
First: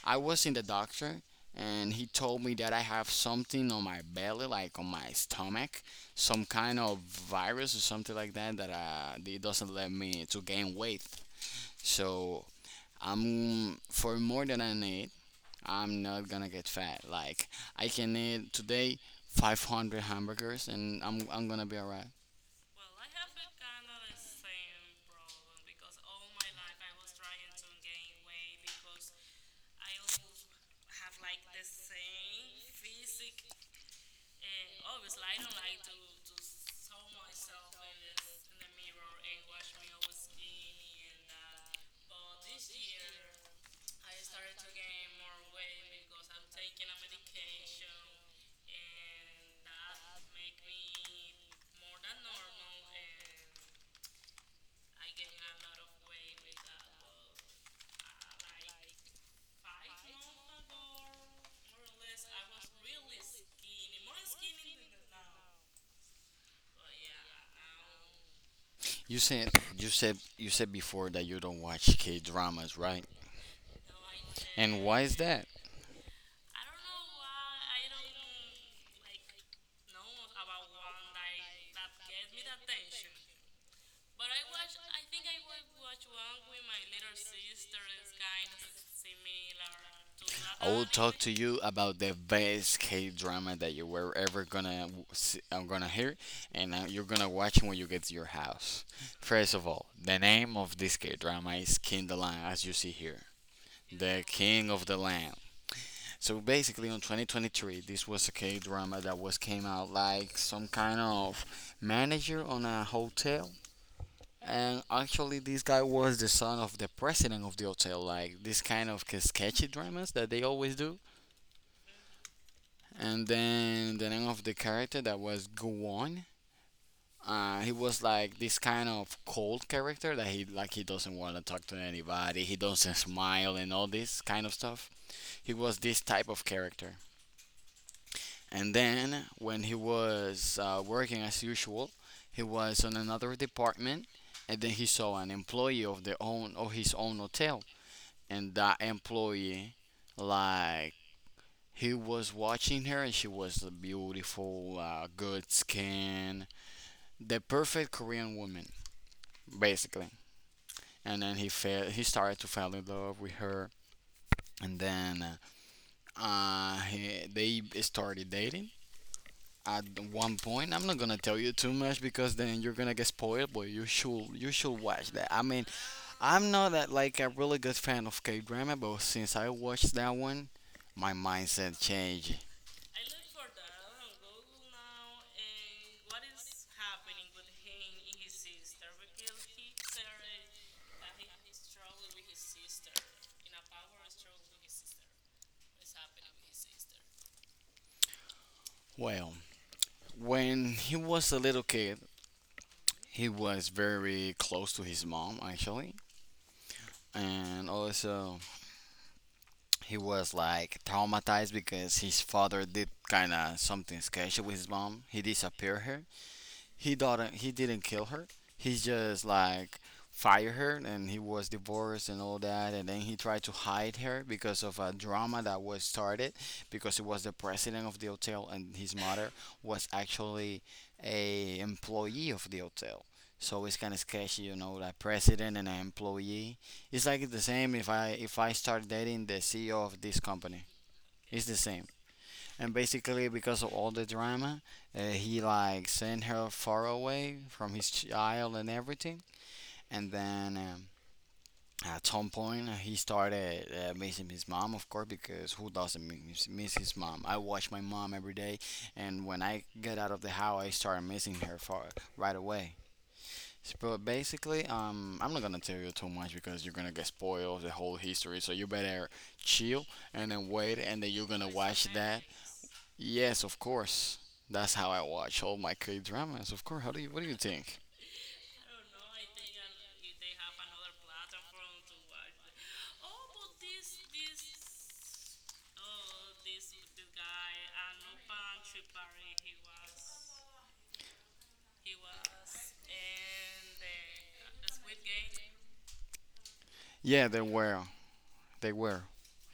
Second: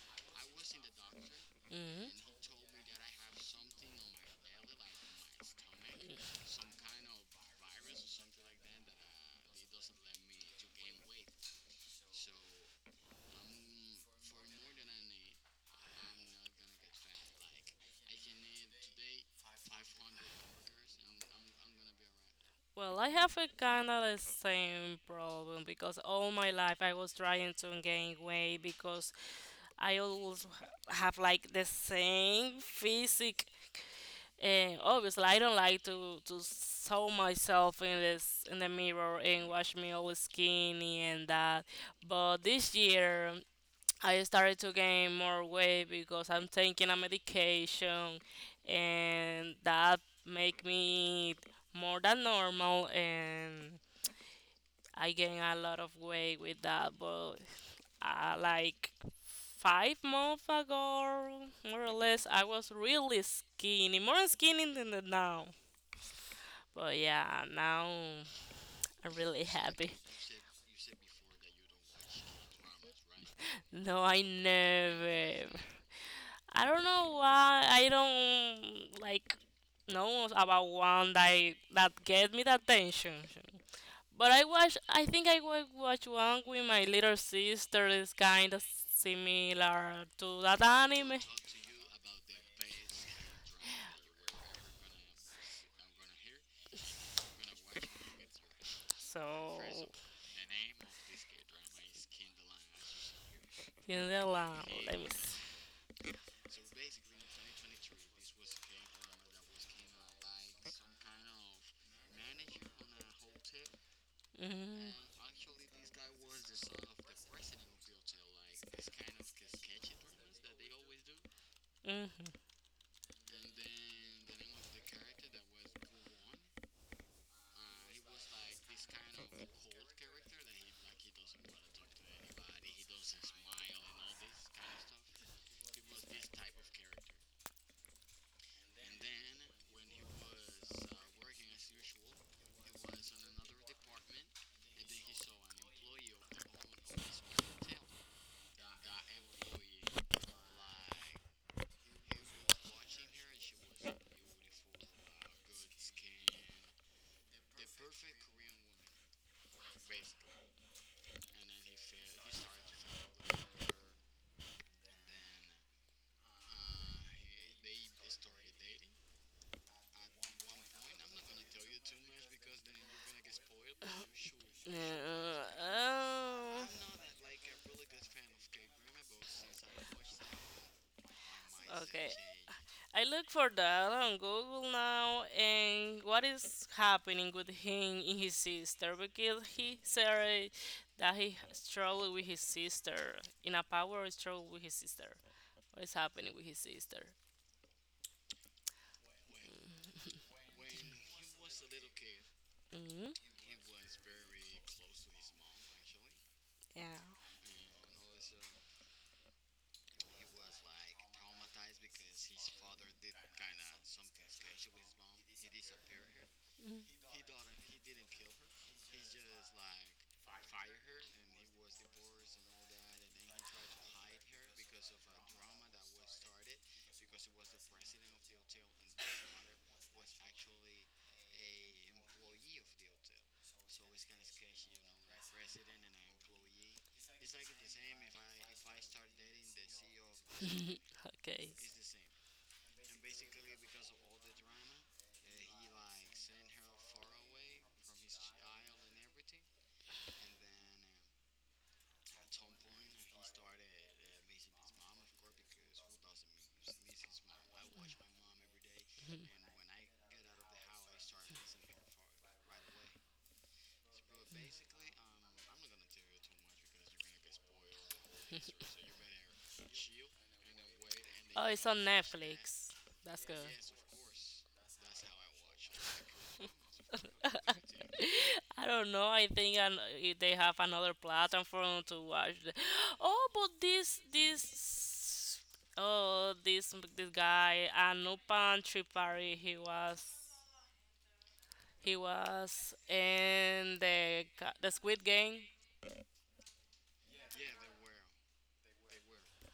A: I was in the doctor and he
B: Mm-hmm.
A: told me that I have something on my belly, like on my stomach, some kind of virus or something like that that uh, it doesn't let me to gain weight. So I'm for more than I need. I'm not gonna get fat. Like I can eat today five hundred hamburgers and I'm I'm gonna be alright.
B: Well, I have a kind of the same problem because all my life I was trying to gain weight because I always have like the same physique. And obviously, I don't like to to saw myself in this in the mirror and watch me always skinny and that. But this year, I started to gain more weight because I'm taking a medication and that make me more than normal and I gain a lot of weight with that, but uh, like five months ago more or less I was really skinny, more skinny than the now, but yeah now I'm
A: You
B: really
A: said you
B: happy.
A: said you said before that you don't watch K dramas, right?
B: No, I
A: And why is that?
B: never I don't know why I don't like know about one that I- that get me the attention. But I watch. I think I wa- watch one with my little sister. Is kind of similar to that
A: I will
B: anime.
A: talk to you about the best K drama that you were ever gonna w- see, I'm gonna hear, and uh, you're gonna watch when you get to your house. First
B: So
A: of all, the name of this K drama is King the Lion, as you see here,
B: in
A: the
B: the line,
A: King of the
B: let me.
A: Land.
B: See.
A: So basically, on twenty twenty-three, this was a K drama that was came out like some kind of manager on a hotel. And actually, this guy was the son of the president of the hotel. Like this kind of sketchy dramas that they always do.
B: Mhm. Mhm.
A: And then the name of the character that was Guon. Uh, he was like this kind of cold character that he like he doesn't want to talk to anybody. He doesn't smile and all this kind of stuff. He was this type of character. And then when he was uh, working as usual, he was on another department, and then he saw an employee of the own of his own hotel, and that employee like he was watching her, and she was a beautiful, uh, good skin, the perfect Korean woman, basically. And then he fell, he started to fall in love with her, and then uh, uh, he, they started dating. At one point, I'm not gonna tell you too much because then you're gonna get spoiled. But you should you should watch that.
B: Uh,
A: I mean, I'm
B: oh,
A: not that like a really good fan of K drama, but since I watched that one, my mindset
B: okay.
A: changed.
B: I look for that on Google now, and what is happening with him and his sister? Because he said that he struggled with his sister in a power struggle with his sister. What is happening with his sister?
A: Well, when he was a little kid,
B: Hmm
A: he was very close to his mom actually,
B: yeah.
A: and also he was like traumatized because his father did kind of something sketchy with his mom. He disappeared her, he didn't. He didn't kill her. He just like fired her, and he was divorced and all that. And then he tried to hide her because of a drama that was started because it was the president of the hotel, and his mother was actually a employee of the hotel. So it's kind of sketchy, you know, like president and an employee. It's like the same if I if I start dating the C E O of this company.
B: Okay.
A: It's the same, and basically because of all the drama, uh, he like sent her far away from his child and everything. And then um, at some point, he started uh, missing his mom, of course, because who doesn't miss, miss his mom? I watch my mom every day, and when I get out of the house, I start missing her far right away. But basically, um, I'm not gonna tell you too much because you're gonna get spoiled the whole history. So you better chill and then wait, and then you're
B: Oh,
A: gonna
B: it's on
A: watch that.
B: Netflix. That's good.
A: Yes, of course. That's how I watch all my K dramas. Of course. How do you? What do you think?
B: I don't know. I think an- if they have another platform to watch. The- oh, but this this oh this this guy Anupan Tripari. He was he was in the ca- the Squid Game.
A: Yeah, they were. They were.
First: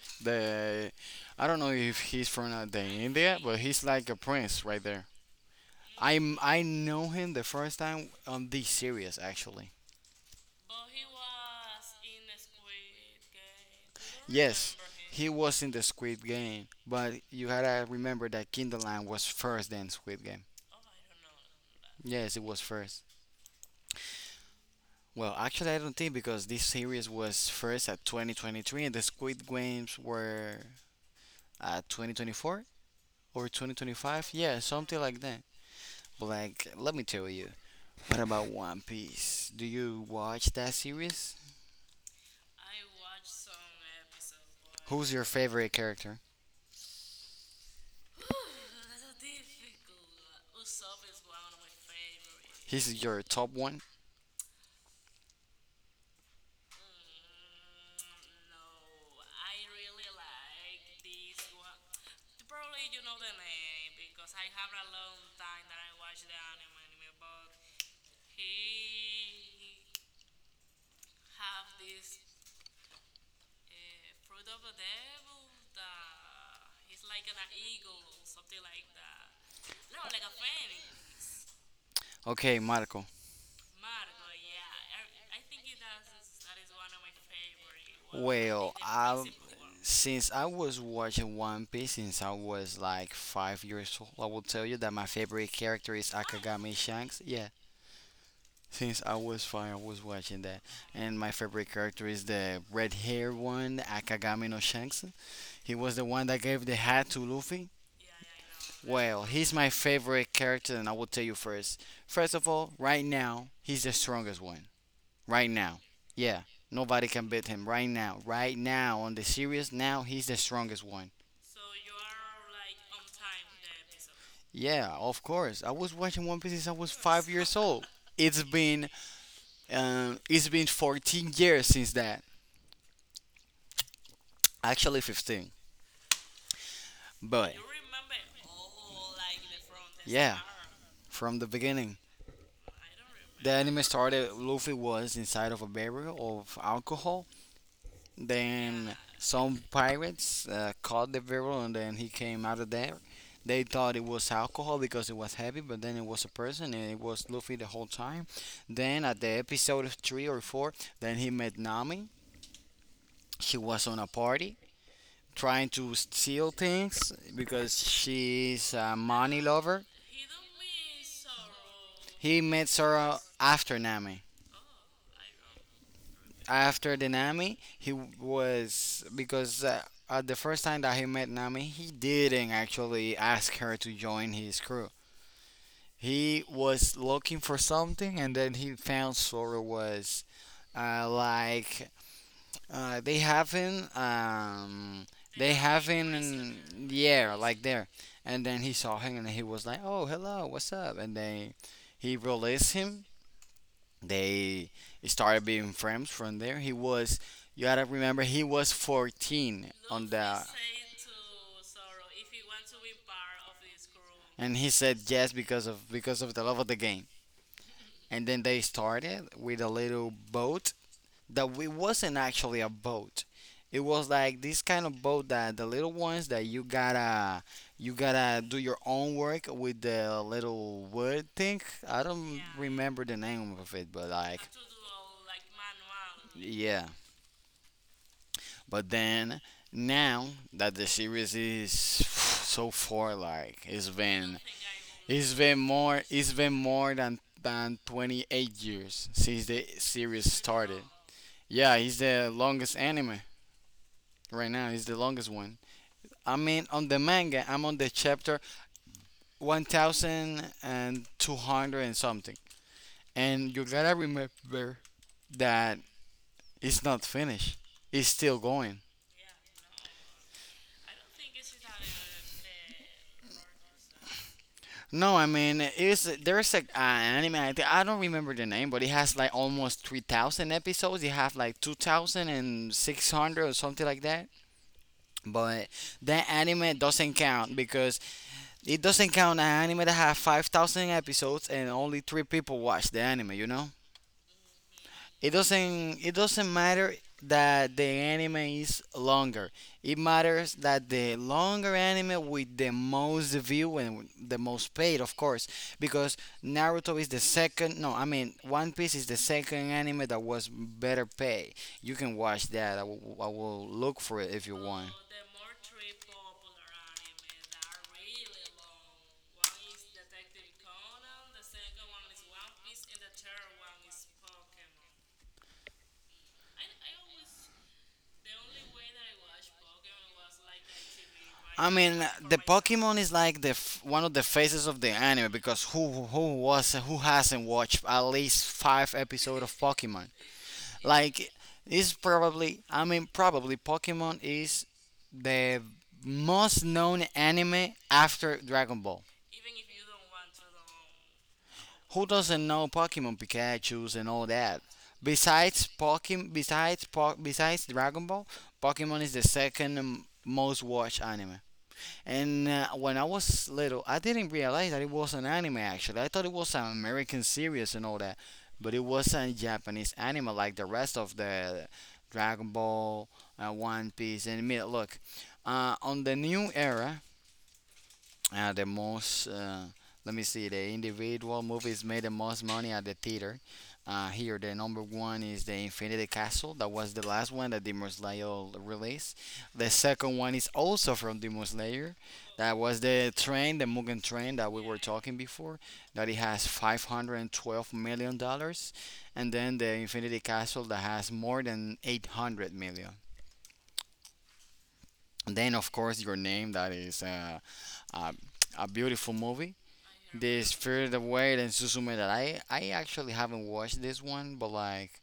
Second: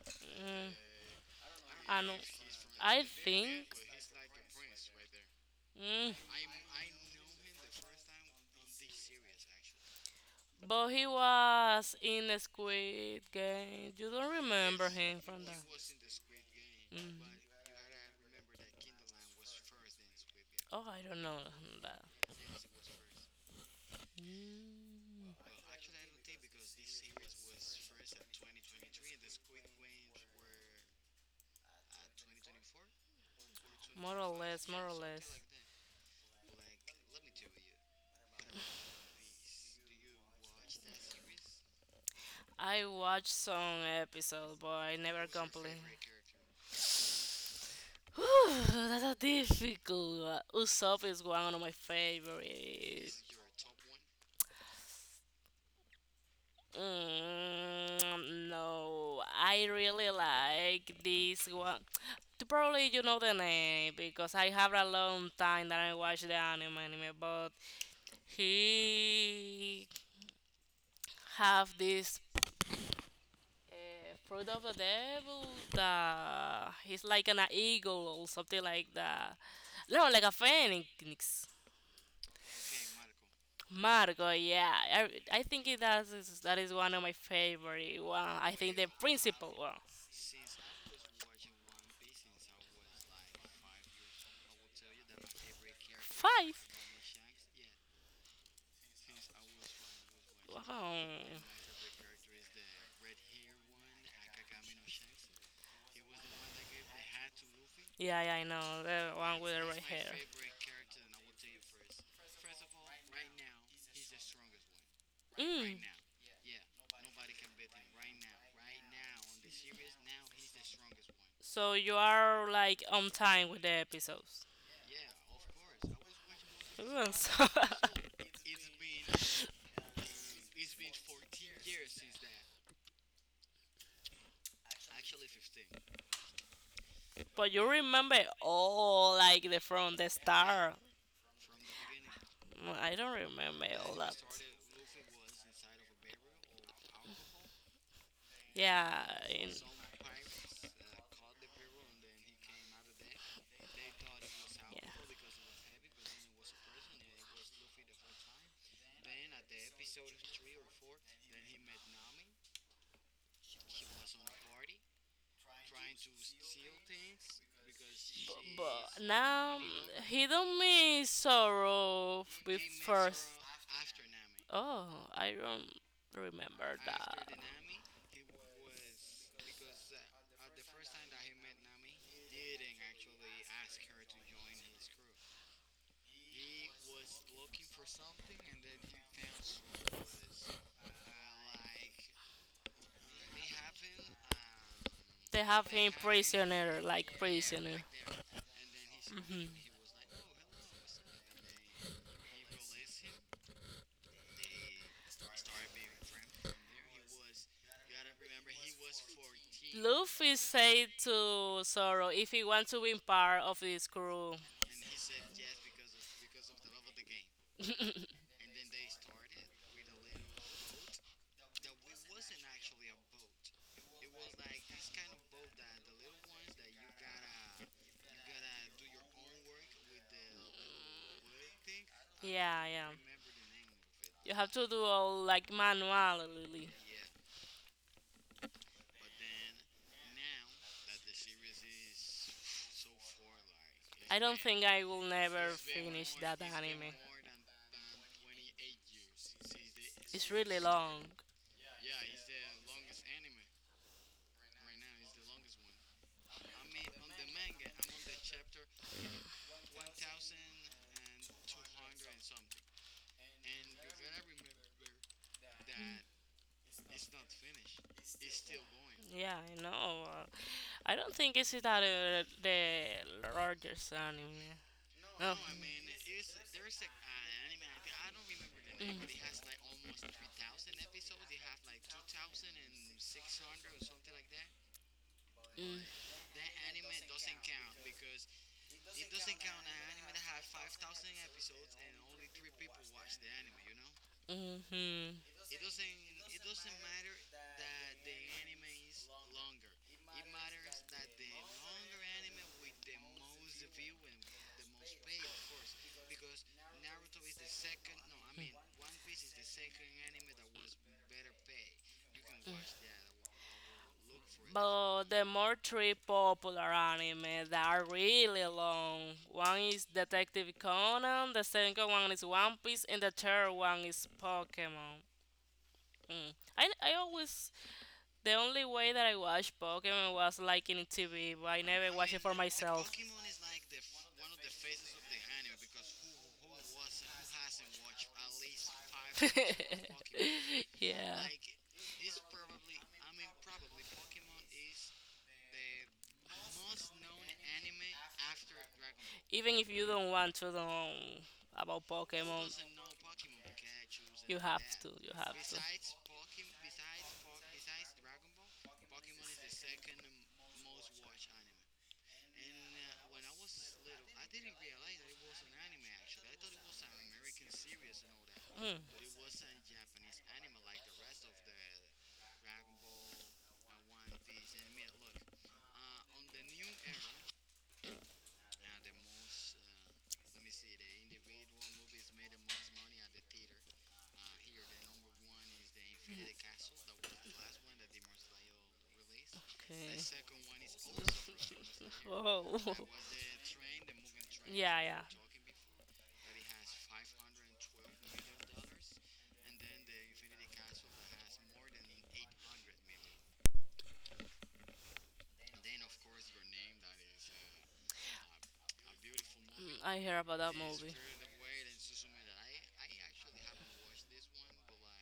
B: Mm,
A: The I don't know if
B: Anu,
A: he's from uh, the
B: I
A: India, but
B: think.
A: he's like a prince right there.
B: Mm,
A: I am I know him the first time on this series actually.
B: but he was in the Squid Game. You don't
A: Yes,
B: remember him
A: he
B: from that.
A: was in the Squid Game, but
B: Mm.
A: you gotta remember that Kinderland was first than Squid Game.
B: Oh, I don't know that.
A: Yes, it was first.
B: Mm,
A: Well, actually, I don't think, because this series was first at twenty twenty-three and the Squid Games were at twenty twenty-four or
B: more
A: twenty twenty-five.
B: or
A: Yeah,
B: less, more or
A: something like
B: less.
A: that. But like, let me tell you. What about One Piece? Do you watch that series?
B: I watched some episode, but I
A: Who's your
B: never
A: favorite
B: completed.
A: character?
B: Whew, that's a difficult. Usopp is one of my
A: He's your
B: favorites.
A: top one.
B: Mm, no, I really like this one. You probably you know the name because I have a long time that I watch the anime, anime but he have this uh, fruit of the devil that he's like an eagle or something like that. No, like a phoenix.
A: Okay, Marco.
B: Marco, yeah, I, I think it that is that is one of my favorite one. I
A: Well,
B: think the
A: I
B: principal one.
A: since I was watching One Piece since I was like five years old, I will tell you that my favorite character is
B: Five.
A: Akagami Shanks. Yeah, since I was five, I was watching that,
B: Wow.
A: and my favorite character is the red-haired one, Akagami no Shanks. He was the one that gave the hat to Luffy.
B: Yeah, yeah, I know. The
A: Well,
B: one with
A: he's
B: the
A: my
B: red hair.
A: favorite character, and I will tell you first. First of all, right now, he's the strongest one right
B: Mm.
A: now. Yeah, nobody can beat him right now. Right now, on the series, now he's the strongest one.
B: So you are like on time with the episodes.
A: Yeah, of course. I was watching One Piece since I was
B: Even
A: five
B: so-
A: years old. It's been um, it's been fourteen years since that. Actually, fifteen.
B: but
A: But
B: you remember all like the from the
A: yeah,
B: star.
A: from the beginning,
B: Mm, I don't
A: the
B: remember
A: anime
B: all that.
A: started. Luffy was inside of a barrel of alcohol. Then
B: Yeah, in,
A: some pirates uh, caught the barrel and then he came out of there. They thought it was alcohol
B: yeah.
A: because it was heavy, but then it was a person and it was Luffy the whole time. Then at the episode three or four, then he met Nami. She was on a party trying to steal things because
B: B-
A: she's a
B: But
A: money
B: now
A: lover.
B: he don't mean sorrow
A: He
B: f- be
A: met her uh,
B: first.
A: after Nami.
B: Oh, I don't remember
A: after the
B: that.
A: Nami, he was because uh, uh, the first time that he met Nami, he didn't actually ask her to join his crew. He was looking for something, and then he found Sora was uh, like uh, they haven't um,
B: They
A: they
B: have him prisoner,
A: haven't
B: like
A: yeah, like
B: prisoner.
A: there, and then he saw him and he
B: Hmm
A: was like, oh, hello, what's up, and then he released him. They started being friends from there. He was, you gotta remember, he was fourteen on
B: Luffy
A: the,
B: said to Zoro if he wants to be part of this crew.
A: and he said yes because of because of the love of the game. And then they started with a little boat that we wasn't actually a boat. It was like this kind of boat that the little ones that you gotta you gotta do your own work with the little wood thing. I don't
B: Yeah, yeah.
A: remember the name of it, but
B: You
A: like
B: have to do all like manually.
A: yeah. But then now that the series is so far, like it's
B: Don't
A: been
B: been think been I will
A: it's been more it's been more than than twenty-eight years since the series started.
B: long.
A: Yeah, it's the longest anime right now. It's the longest one. I mean, on the manga, I'm on the chapter one thousand two hundred and two hundred and something. And you gotta remember that it's not finished. It's still going.
B: Yeah, I know. Uh, I don't think it's that uh, the largest anime.
A: No, I mean it's there's a, an anime. I, thi- I don't remember the name, but it has like almost three thousand episodes. It have like two thousand and six hundred or something like that. But that anime doesn't count because it doesn't count an anime that have five thousand episodes and only three people watch the anime. You know.
B: Mm-hmm.
A: It doesn't it doesn't matter that the anime is longer. It matters that the longer anime with the most view and the most paid, of course, because Naruto is the second. No, I mean One Piece is the second anime that was better paid. You can watch that. I will, I will look for it if you want.
B: But the more three popular anime that are really long. One is Detective Conan, the second one is One Piece, and the third one is Pokemon. Mm. I, I always the only way that I watched Pokemon was like in T V, but I
A: I
B: never
A: mean,
B: watched it for
A: the
B: myself.
A: Pokemon is like the f- one of the faces of the anime because who who was who hasn't watched at least five episodes of Pokemon?
B: Yeah.
A: Like, it's probably, I mean, probably Pokemon is the most known anime after Dragon Ball.
B: Even if you don't want to know about
A: Who doesn't
B: Pokemon,
A: know Pokemon, Pikachu's and all
B: have
A: that?
B: to. You have to.
A: Besides Pokemon, besides po- besides Dragon Ball, Pokemon is the second um, most watched anime. And uh, when I was little, I didn't realize that it was an anime actually. I thought it was an American series and all that, but it was a Japanese anime like the rest of the Dragon Ball, uh, One Piece, and me. Look, uh, on the new era, uh, the most uh, let me see the individual movies made the most money at the theater. Uh, here the number one is the Infinity Castle, that was the last one that Demon Slayer released. The
B: Okay.
A: second one is also from Demon Slayer, that
B: Oh.
A: was the train the Mugen Train that we were
B: Yeah, yeah.
A: talking before, that it has five hundred twelve million dollars. And then the Infinity Castle, that has more than eight hundred million. And then, of course, Your Name, that is uh, um, a beautiful movie.
B: Mm, I hear about
A: The
B: that movie.
A: Spirit Away and Suzume, that I I actually haven't watched this one, but like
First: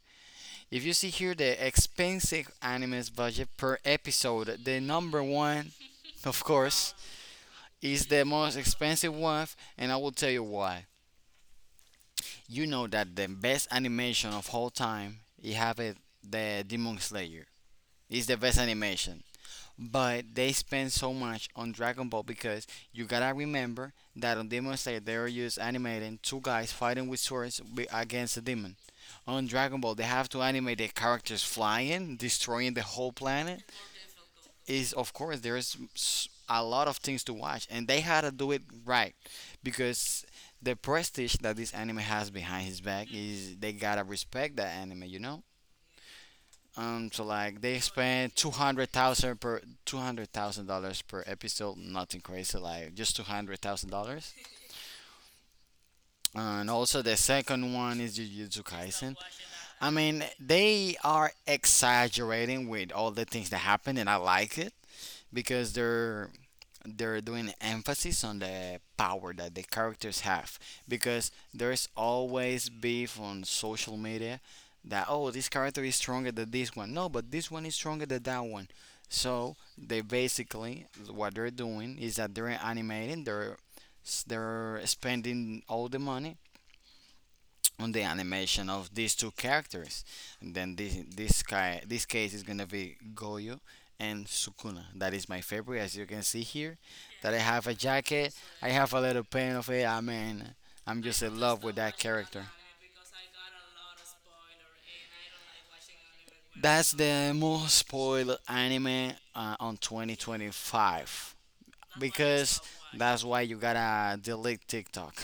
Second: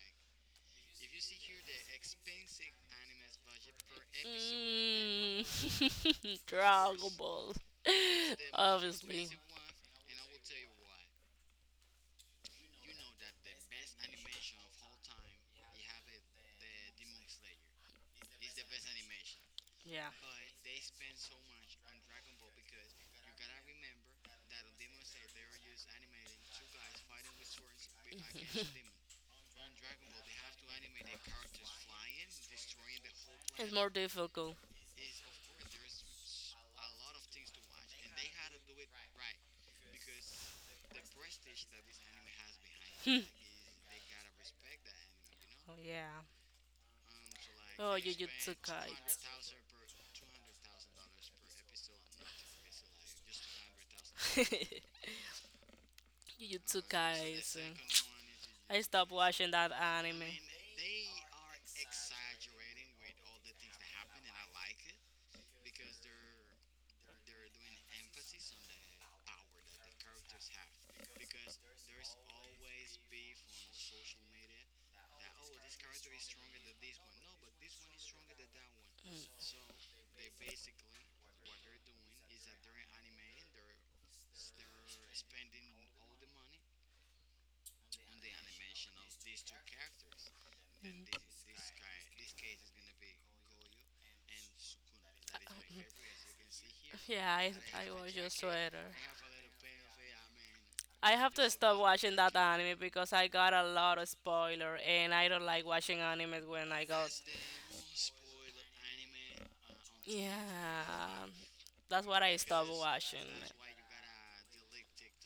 A: if you see here the expensive anime's budget per episode, the number one,
B: Episode,
A: of course,
B: mm. Ball.
A: is the most
B: The most
A: expensive one, and I will tell you why. You know that the best animation of all time, you have it, the Demon Slayer. It's the best animation.
B: yeah.
A: But they spend so much on Dragon Ball because you gotta remember that on Demon Slayer they were just animating two guys fighting with swords wi- against a demon. On Dragon Ball, they have to animate the characters flying, destroying the whole
B: It's
A: planet.
B: planet more difficult. The
A: Is of course there's s- a lot of things to watch, and they had to do it right, because the prestige that this anime has behind his back is they gotta respect that anime, you know.
B: Oh, yeah.
A: Um, so like they spend two hundred thousand per two hundred thousand dollars per episode. Nothing crazy, like just two
B: two hundred two hundred it's like just
A: hundred thousand dollars.
B: two hundred thousand. Jujutsu dollars.
A: And also the
B: Kaisen.
A: second one is Jujutsu
B: I stopped
A: Kaisen.
B: watching that
A: I
B: anime.
A: mean, they are exaggerating with all the things that happen, and I like it because they're they're doing emphasis on the power that the characters have, because there's always beef on social media that, oh, this character is stronger than this one, no, but this one is stronger than that one. So they basically what they're doing is that they're animating, they're s- they're spending all the money on the animation of these two characters. And then this
B: Mhm.
A: this guy, this case, is gonna be Goyo and Sukuna. That is my favorite, as you can see here. That
B: Yeah,
A: I
B: I,
A: have a
B: I was your
A: jacket, I
B: sweater.
A: have a little paint of it. I mean, I'm
B: I
A: just
B: have
A: in
B: to
A: love with
B: stop
A: that
B: watching that
A: character.
B: anime because I got a lot of spoiler and I don't like watching anime when I
A: That's
B: got
A: the most spoiled anime uh, on
B: yeah,
A: twenty twenty-five,
B: that's what I
A: because
B: stopped
A: that's
B: watching.
A: why you gotta delete TikTok,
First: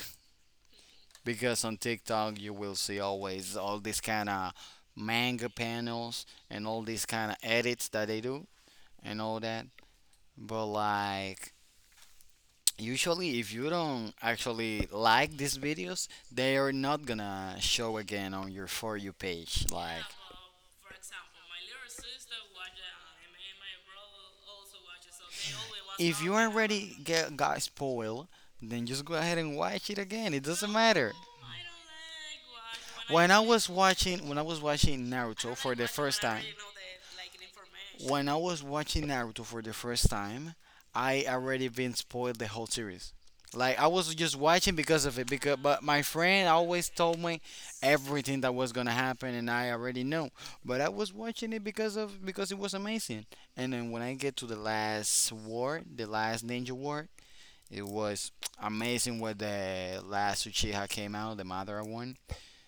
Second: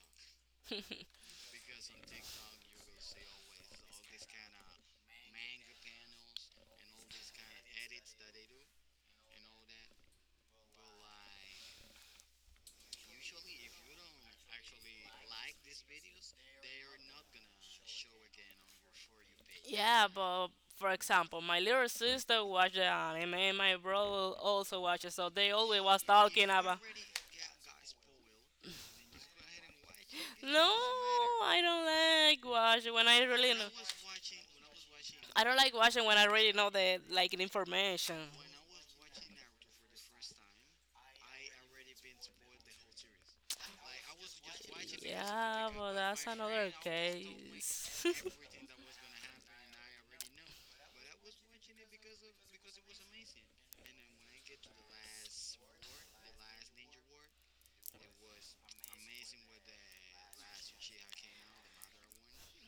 A: because on TikTok you will see always all these kind of manga panels and all these kind of edits that they do and all that. But like usually if you don't actually like these videos, they are not gonna show again on your for you page like
B: Yeah, but for example, my little sister watched the anime, and my brother also watches, so they always was
A: if you
B: talking about.
A: already get got spoiled, then just go ahead and watch it again. It
B: No,
A: doesn't matter.
B: I don't like watching when I
A: When I
B: really
A: was
B: know.
A: watching when I was watching
B: I
A: Naruto
B: don't like
A: for the
B: watching when
A: first
B: I
A: time,
B: already know the like the information.
A: When I was watching Naruto for the first time, I already been spoiled the whole series. Like I was just watching because of it. Because
B: Yeah,
A: but
B: but
A: my
B: that's
A: friend
B: another
A: always told me
B: case.
A: everything that was gonna happen, and I already know. But I was watching it because of because it was amazing. And then when I get to the last war, the last ninja war, it was amazing. When the last Uchiha came out, the Madara one.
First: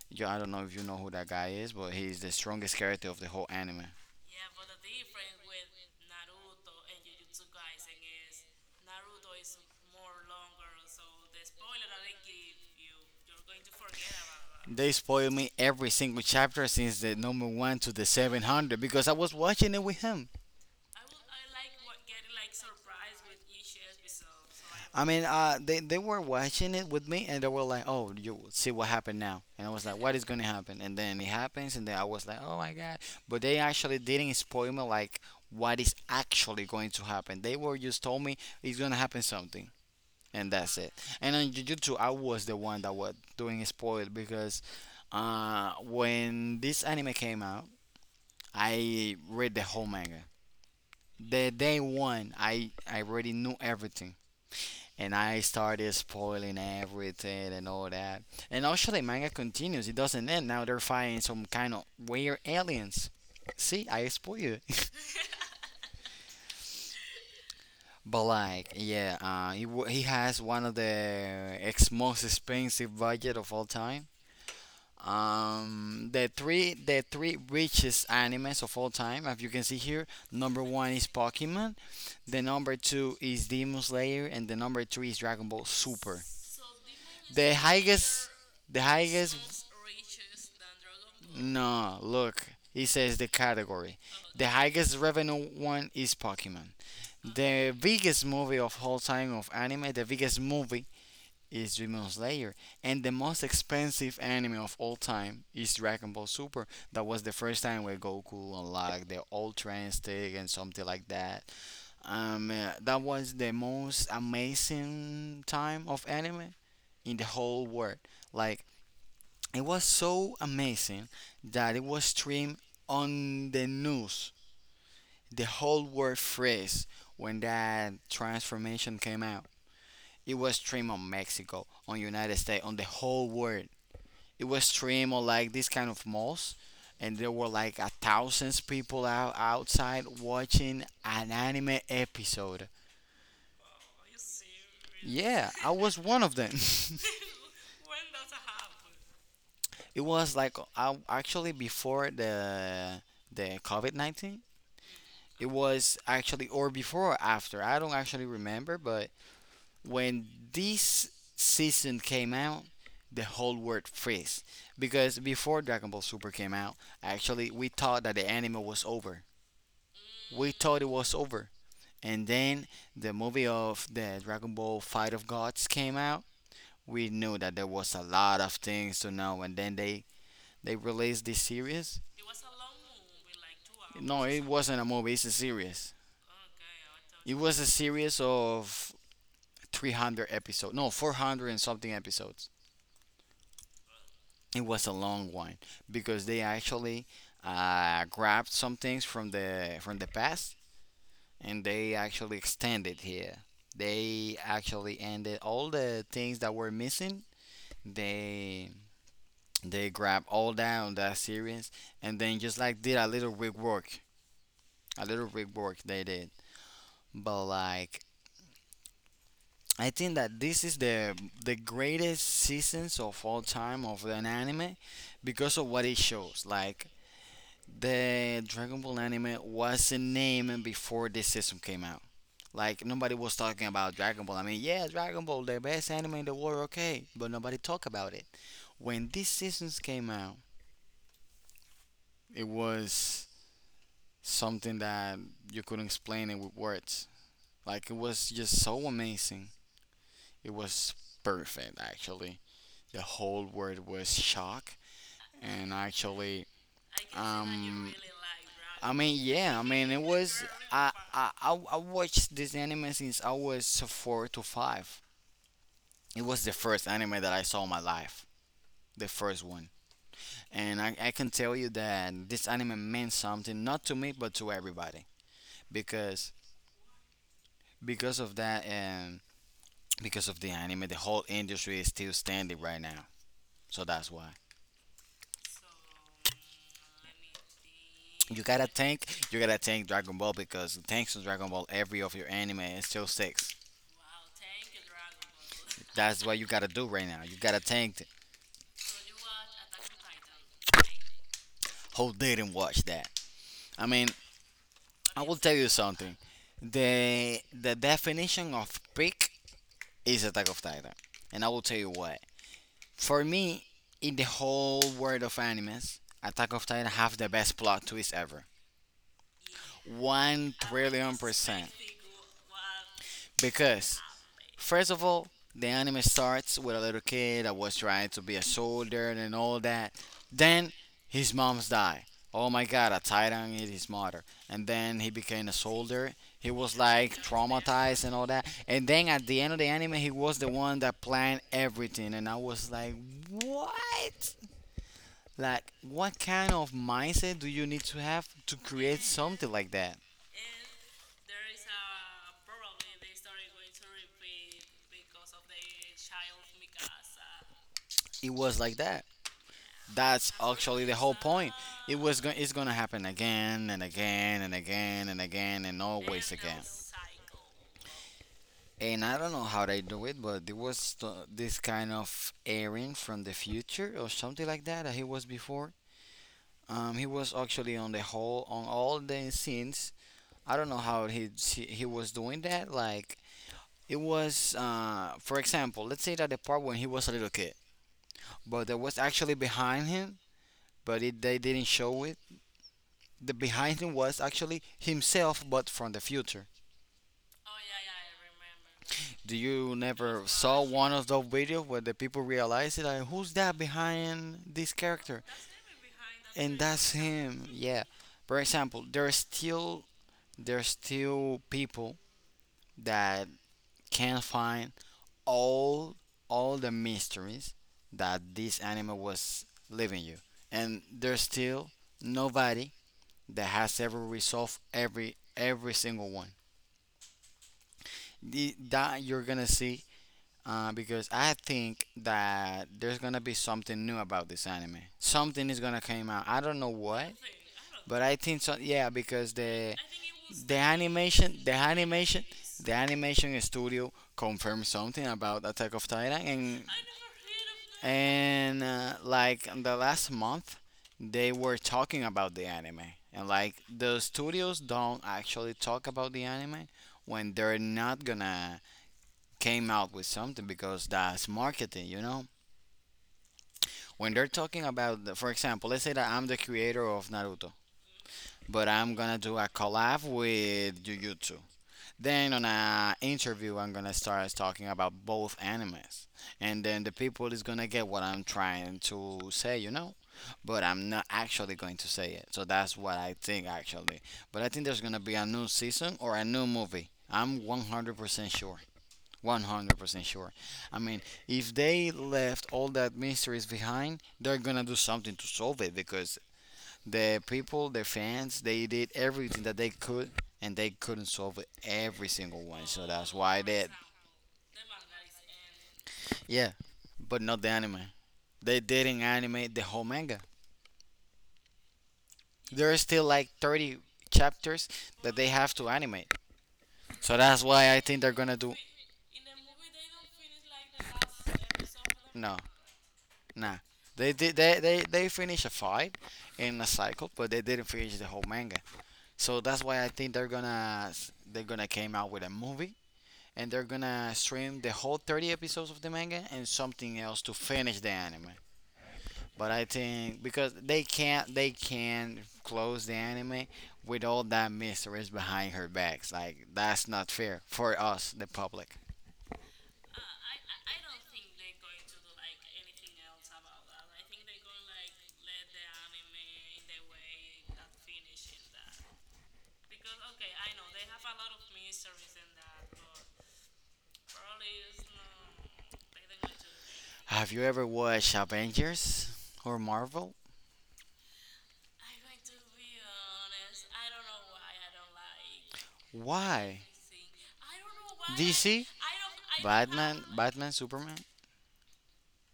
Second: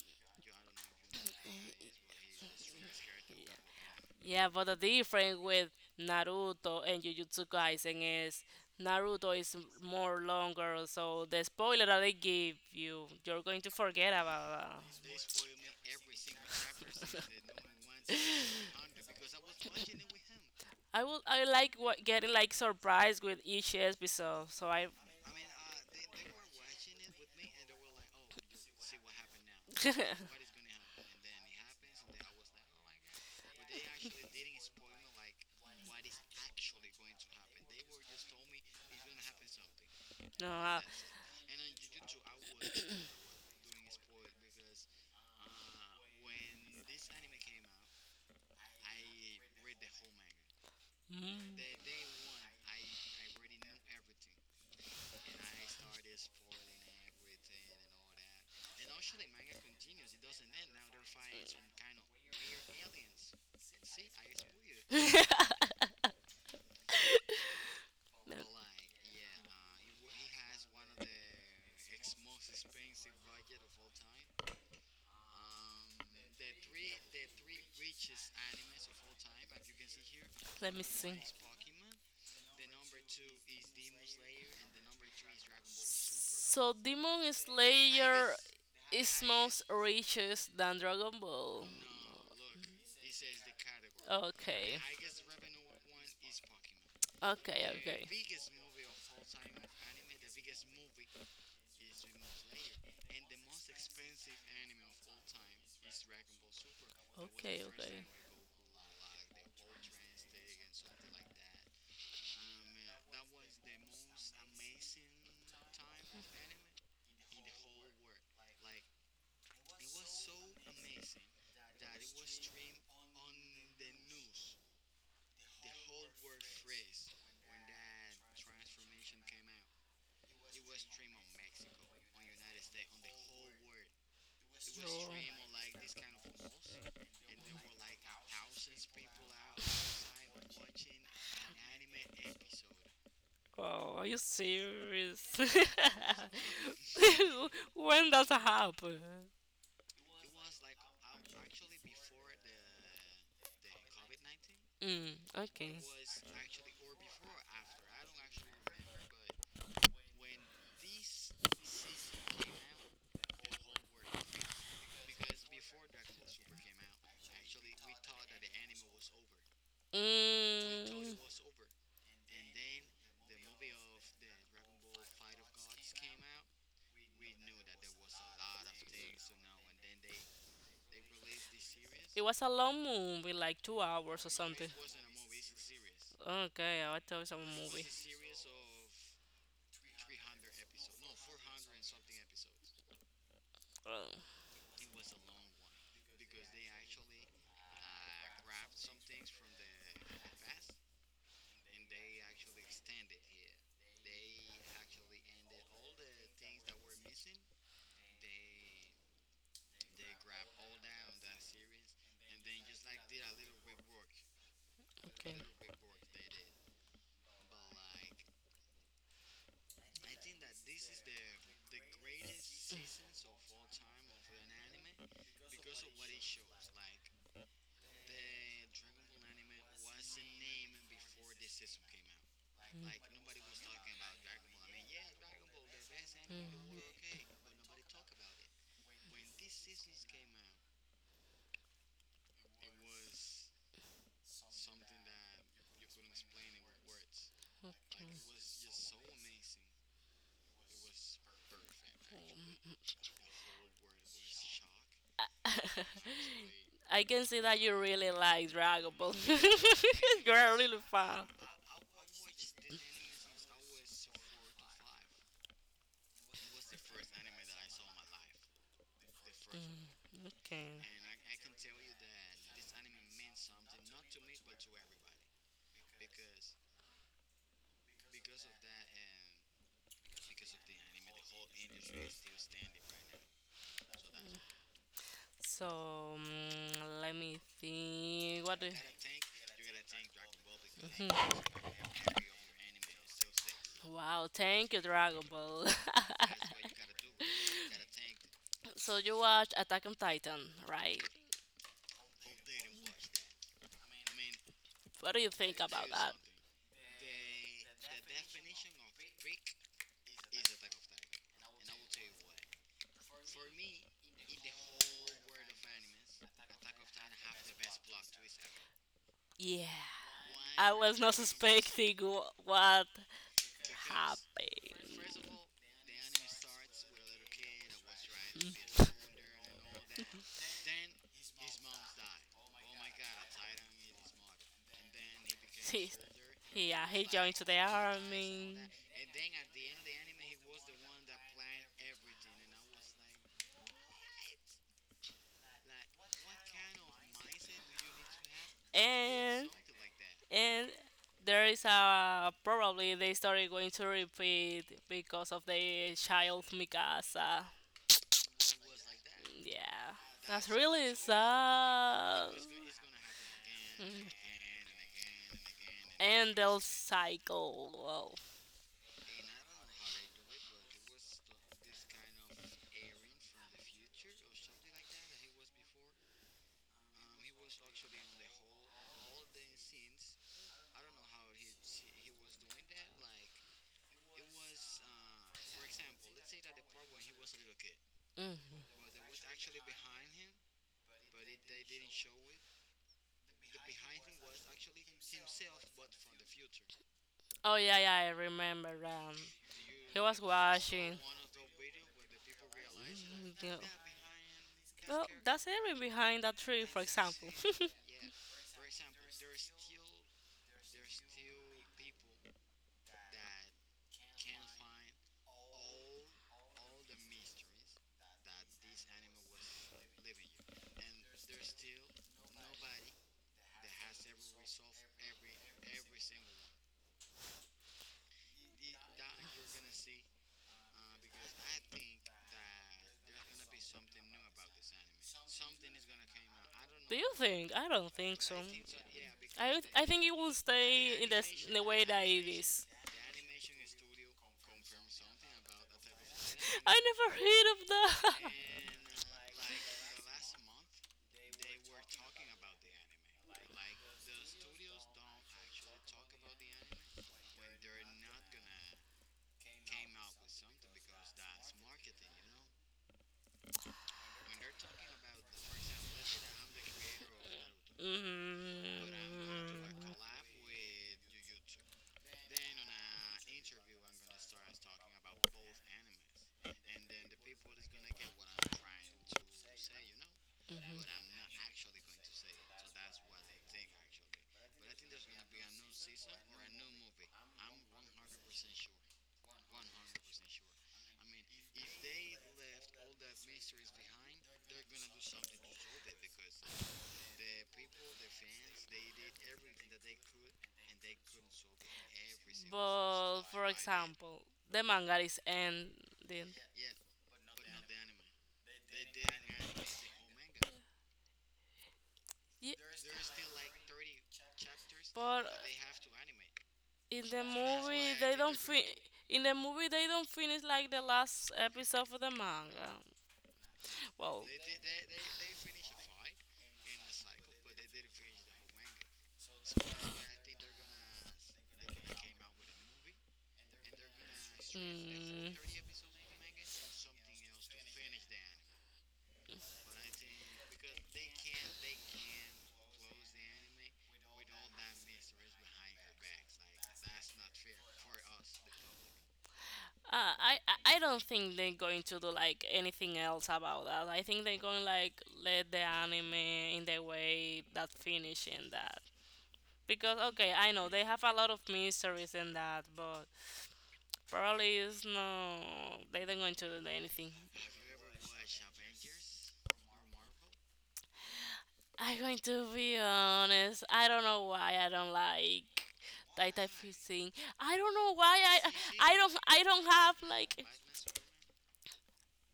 A: Yo, I don't know if you know who that guy is, but he's the strongest character of the whole anime.
B: Yeah, but the difference with Naruto and Jujutsu Kaisen is Naruto is more longer, so the spoiler that they give you, you're going to forget about
A: They
B: that.
A: spoil me every single chapter since the number one to the seven hundred because I was watching it with him.
B: I would, I like what, getting like surprised with each episode, so I.
A: I mean, uh, they, they were watching it with me, and they were like, oh, you will see what happened now. And I was like, what is going to happen? And then it happens and then I was like, oh my God. But they actually didn't spoil me like what is actually going to happen. They were just told me it's going to happen something.
B: no,
A: And that's
B: I-
A: it. And on Jujutsu, I was the one that was doing spoil because uh, when this anime came out, I read the whole manga. The
B: Mm.
A: day one, I I already knew everything, and I started spoiling everything and all that. And also, the manga continues; it doesn't end. Now they're fighting some kind of weird aliens. See, I spoiled it. But like, yeah, uh, he wa- he has one of the ex most expensive budget of all time. Um, the three the three richest animes of all time, as you can see here. Number
B: Let me
A: one is
B: see.
A: Pokemon. The number two is Demon Slayer, and the number three is Dragon Ball
B: Super.
A: Super.
B: So Demon
A: The highest, the
B: is most
A: highest.
B: richest than Dragon Ball.
A: No,
B: No,
A: look, it says the category.
B: the
A: The
B: okay.
A: highest revenue
B: Pokemon.
A: one is Pokemon.
B: Okay,
A: The biggest movie of all time of anime, the biggest movie is Demon Slayer, and the most expensive anime of all time is Dragon Ball Super. That was the first time where Goku unlocked the Ultra Instinct and something like that. Um, uh, that was the most amazing time of anime in the whole world. Like it was so amazing that it was streamed on the news. The whole world phrase when that transformation came out. It was streamed on Mexico, on United States, on the whole world. It was streamed
B: it.
A: on like this kind of malls, and there were like a thousands people out outside watching an anime episode.
B: Oh, are you serious?
A: Yeah, I was one of them.
B: When does it happen?
A: It was like I actually before the the COVID nineteen.
B: Mm,
A: It
B: okay.
A: was actually or before or after. I don't actually remember, but when this season came out, the whole world freeze because before Dragon Ball Super came out, actually we thought that the anime was over. We thought it was
B: Mm,
A: over. And then the movie of the Dragon Ball Fight of Gods came out, we knew that there was a lot of things to know, and then they they released this series.
B: it was a long movie, like two
A: No,
B: hours or
A: it
B: something.
A: wasn't a movie, it's a series.
B: Okay, I thought it was
A: It
B: a
A: was a
B: movie.
A: series of three hundred episodes, no, four hundred and something episodes.
B: Oh,
A: It was a long one because they actually uh, grabbed some things from the from the past, and they actually extended here. They actually ended all the things that were missing. they They grab all down that series, and then just like did a little rig work, a little
B: okay.
A: rig work they did. But like, I think that this is the the greatest seasons of all time of an anime because of what it shows. Like the Dragon Ball anime was a name before this season came out. Like nobody was talking about Dragon Ball. I mean, yeah, Dragon Ball, the best anime in the world, okay, but nobody talked about it. When these seasons came out, it was something that you couldn't explain it with words. Like it was just so amazing. It was perfect actually. The whole word was shock, and actually
B: I can see that you
A: um
B: really like Dragon
A: I
B: Ball.
A: mean, yeah, I mean it was
B: You're really
A: I
B: fan.
A: I, I I watched this anime since I was four to five. It was the first anime that I saw in my life. The first one.
B: Mm,
A: And
B: okay.
A: I, I can tell you that this anime meant something not to me but to everybody. Because because of that and because of the anime. The whole industry is still standing right now. So that's why.
B: So mm, let me
A: You
B: think. What
A: gotta
B: do?
A: thank you gotta thank Dragon Ball, because thanks to
B: Mhm.
A: Dragon Ball every of your anime is still six.
B: Wow, thank you, Dragon Ball.
A: That's what you gotta do right now. You gotta thank th-
B: So you watch Attack on Titan, right?
A: who didn't watch that. I mean,
B: What
A: I
B: do you
A: will tell
B: think
A: you
B: about that?
A: something. The the definition of peak is Attack of Titan. And I will tell you what. For me, in the whole world of animes, Attack of Titan have the best plot twist ever.
B: Yeah,
A: One
B: I was
A: trillion
B: not
A: percent.
B: expecting wh- what.
A: Because,
B: Happy.
A: first of all, the anime starts with a little kid that was trying to be a soldier and all that. Then his mom's die. Oh my god, a titan is his mother. And then he became a soldier. He
B: He,
A: was
B: yeah, he
A: like
B: joined to the
A: traumatized and all that.
B: army,
A: And then at the end of the anime, he was the one that planned everything. And I was like, what? Like, what kind of mindset do you need to have to create
B: and
A: something like that?
B: and there is a probably the story going to repeat because of the child Mikasa.
A: It was like that.
B: Yeah,
A: That's
B: that's
A: actually the
B: really
A: whole point. It was
B: sad.
A: going. It's gonna happen again and
B: Mm,
A: again and again and again and always
B: and they'll
A: again.
B: cycle. Well,
A: And I don't know how they do it, but there was th- this kind of airing from the future or something like that that he was before. Um, he was actually on the whole on all the scenes. I don't know how he he, he was doing that. Like it was, uh, for example, let's say that the part when he was a little kid, but there
B: mhm.
A: was actually behind him, but it, they didn't show it. The behind him was actually himself, but from the future.
B: Oh yeah, yeah, I remember. Um,
A: Do you
B: he was
A: never saw one
B: watching.
A: of those videos where the people realize it? Like, who's
B: Yeah.
A: that behind this
B: Well,
A: character?
B: that's everything behind that
A: And
B: tree, for
A: that's
B: example.
A: him, yeah. For example, there's still there's still people that can find all all the mysteries that this animal was leaving you, and there's still nobody that has ever resolved every every single one, the, that you're gonna see. Uh, because I think that there's gonna be something new about this anime. Something is gonna come out. I don't know
B: Do
A: what,
B: you think? I don't
A: but I
B: think so.
A: think so. Yeah, because
B: I would-
A: the
B: I think it will
A: the
B: stay in the
A: animation,
B: s-
A: the
B: in the way that
A: animation,
B: it is.
A: the animation studio confirmed something about Attack of Titan,
B: I never heard of that.
A: and and uh, like the last month, they were talking about the anime, and like the studios don't actually talk about the anime when they're not gonna came out with something because that's marketing, you know? When they're talking about, the- for example, let's say that I'm the creator of Naruto, but I'm gonna do a
B: Mm.
A: collab with Jujutsu. Then on a interview, I'm gonna start talking about both animes, and then the people is gonna get what I'm trying to say, you know?
B: Mhm. but
A: But
B: Mhm. I'm
A: I'm not actually going to say it, so that's what I think actually. But I think there's gonna be a new season or a new movie. I'm one hundred percent sure. one hundred percent sure. I mean, if they left all that mysteries behind, they're gonna do something to solve it because the people, the fans, they did everything that they could and they couldn't solve every single one. So that's why they.
B: the manga is ending.
A: Yeah, but not the anime. They didn't animate the whole manga.
B: Ye-
A: There are still like thirty chapters that
B: But
A: they have to animate.
B: in
A: So that's why I think they're gonna do.
B: reading. In the movie they don't finish like the last episode of the
A: No.
B: manga.
A: Nah, they
B: Well,
A: did. They they they finished a fight in a cycle, but they didn't finish the whole manga. So that's why I think they're gonna they're gonna came out with a movie, and they're gonna stream the whole thirty episodes of the manga and something else to finish the anime. But I think because they can't they can close the anime with all that mysteries behind her backs. Like that's not fair for us, the public.
B: Uh, I I I don't think they're going to do like anything else about that. I think they're going like let the anime in the way that finish in that because okay, I know they have a lot of mysteries in that, but probably it's no, they're not going to do anything.
A: Have you ever watched Avengers or Marvel?
B: I'm going to be honest. I don't know why I don't like that type
A: Why?
B: of thing. I don't know why I I
A: D C,
B: I don't I don't have
A: Batman,
B: like.
A: Batman, Superman.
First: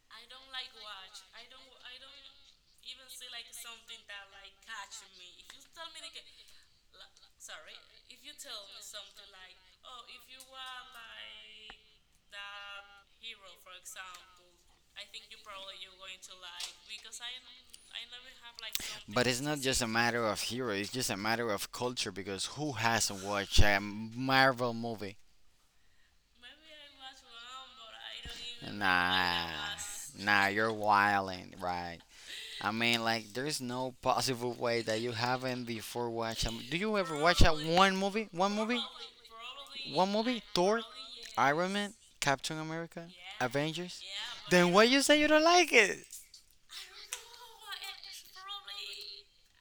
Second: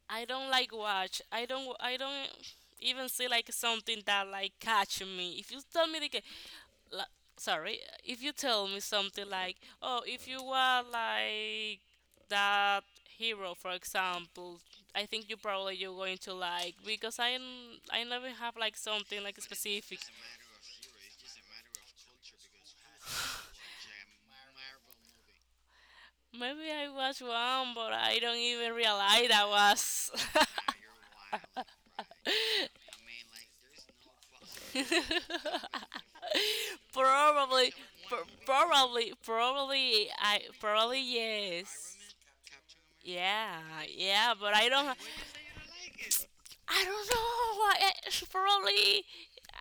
B: I don't like watch. I don't. I don't even see like something that like catch me. If you tell me like, la- sorry, if you tell me something like, oh, if you were like that hero, for example, I think you probably you're going to like because I n- I never have like something
A: But
B: like
A: it's not just a
B: specific.
A: matter of hero. It's just a matter of culture because who hasn't watched a Marvel movie?
B: Maybe I watch one, but I don't even realize I
A: Nah,
B: was.
A: nah, you're wilding, right? I mean, like, there's no possible way that you haven't before watched. A, do you ever watch a
B: probably,
A: one movie?
B: pr-
A: One movie?
B: probably, probably,
A: One movie?
B: I
A: Thor?
B: probably
A: Iron Man,
B: yes.
A: Captain America,
B: Yeah,
A: Avengers.
B: yeah, but I
A: Then why
B: don't.
A: you say you don't like it?
B: I don't know. I, I- probably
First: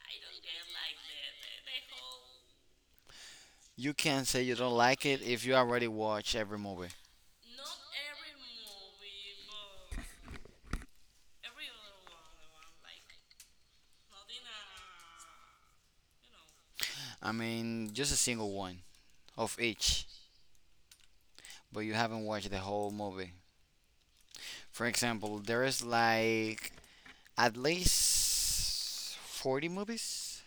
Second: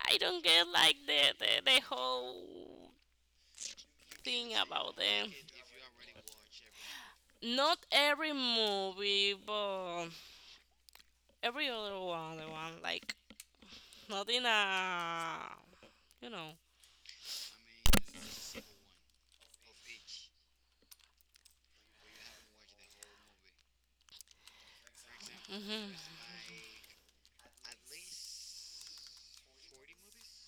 B: I don't get like the, the the whole
A: You can't say
B: thing
A: you don't
B: about
A: like it
B: them.
A: if you already watched every movie.
B: Not every movie, but every other one, the one like not in a you know.
A: I mean, just a single one of each, but you haven't watched the whole movie. For example, there is
B: Mhm.
A: like at least forty movies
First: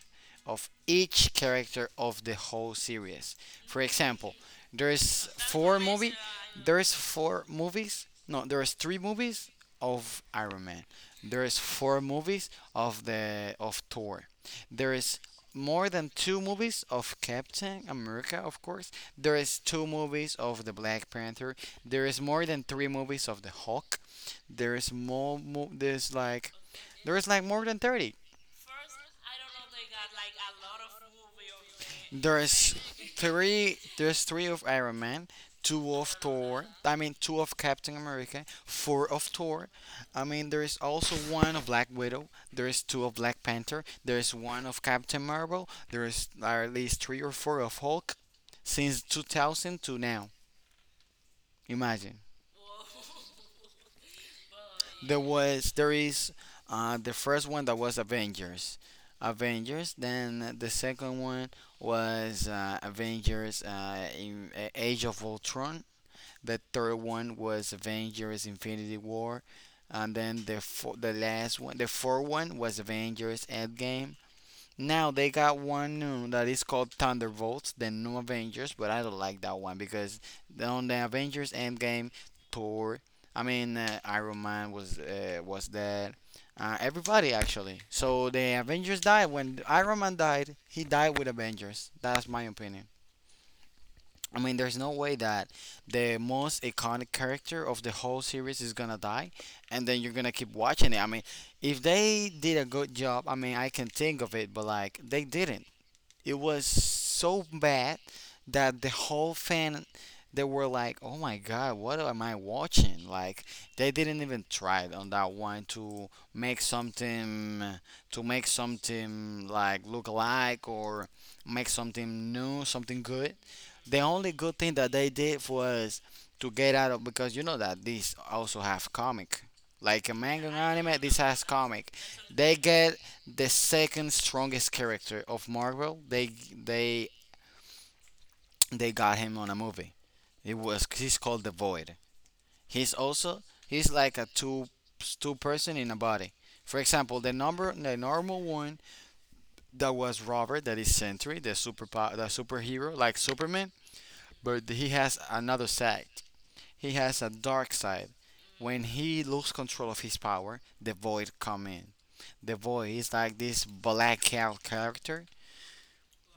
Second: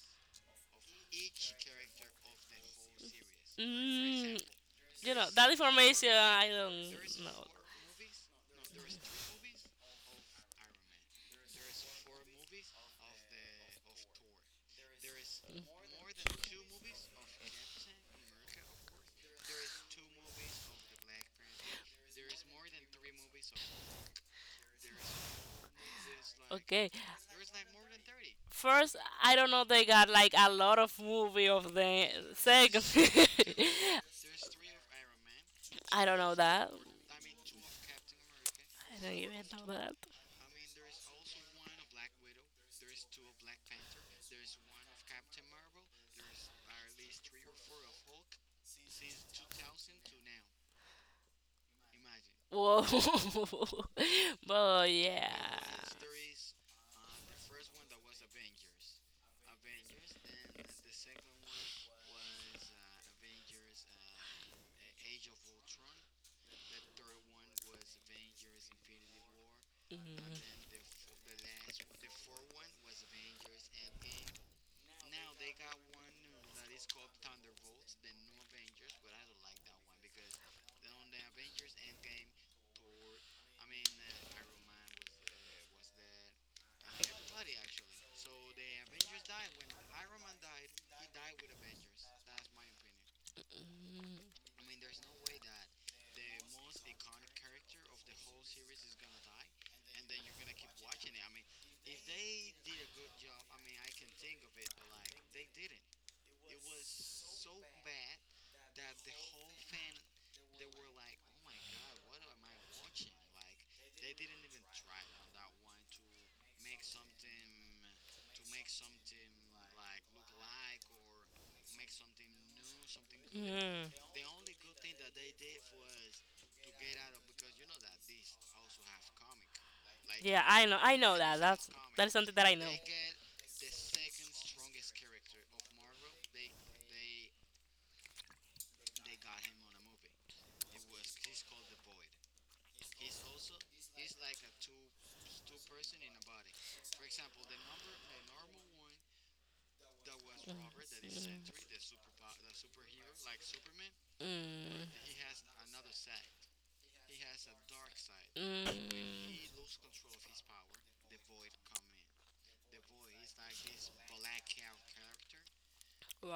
A: of each character of the whole series. For example,
B: Mm, you know,
A: there's
B: that
A: four
B: information
A: movie
B: I don't
A: there's four
B: know.
A: movies, no, there's three movies of Iron Man. There's four movies of the of Thor. There is more than two movies of Captain America, of course. There is two movies of the Black Panther. There is more than three movies of the Hulk. There is more. Mo- there's like
B: Okay.
A: there's like more than thirty.
B: First, I don't know they got like a lot of movie of the
A: There's
B: second.
A: three there's three of Iron Man, two
B: I
A: of
B: don't know
A: Thor,
B: that.
A: I mean two of Captain America,
B: I
A: four
B: don't
A: of
B: even
A: Thor.
B: know that.
A: I mean there is also one of Black Widow, there is two of Black Panther, there is one of Captain Marvel, there is at least three or four of Hulk since two thousand to now. Imagine.
B: Whoa. but
A: There
B: yeah.
A: was there is uh, the first one, that was Avengers, Avengers. Then the second one was uh, Avengers uh, in, uh, Age of Ultron. The third one was Avengers Infinity War, and
B: Mm.
A: then the fo- the last one, the fourth one was Avengers Endgame. Now they got one new that is called Thunderbolts, the new Avengers, but I don't like that one because on the Avengers Endgame, Thor, I mean uh, Iron Man was uh, was dead, uh, everybody actually. So the Avengers died when Iron Man died. He died with Avengers. That's my opinion. I mean, there's no way that the most iconic character of the whole series is gonna die, and then you're gonna keep watching it. I mean, if they did a good job, I mean, I can think of it, but like they didn't. It was so bad that the whole fan they were like, "Oh my god, what am I watching?" Like they didn't even try it on that one to make something to make something like look alike or make something new, something good.
B: Mm.
A: The
B: mm.
A: only good thing that they did was to get out of because you know that these also have comic. Like a
B: Yeah,
A: manga and
B: I know. I
A: anime, this
B: know that.
A: has
B: That's
A: comic.
B: that is something that
A: They
B: I know.
A: get the second strongest character of Marvel. They they they got him on a movie. It was he's called the Void. He's also he's like a two two person in a body. For example, the number the normal one that was Robert, that is Sentry, the super the superhero like Superman, but he
B: Mm.
A: has another side. He has a dark side.
B: When
A: When
B: mm.
A: he loses control of his power, the Void come in. The Void is like this black cat character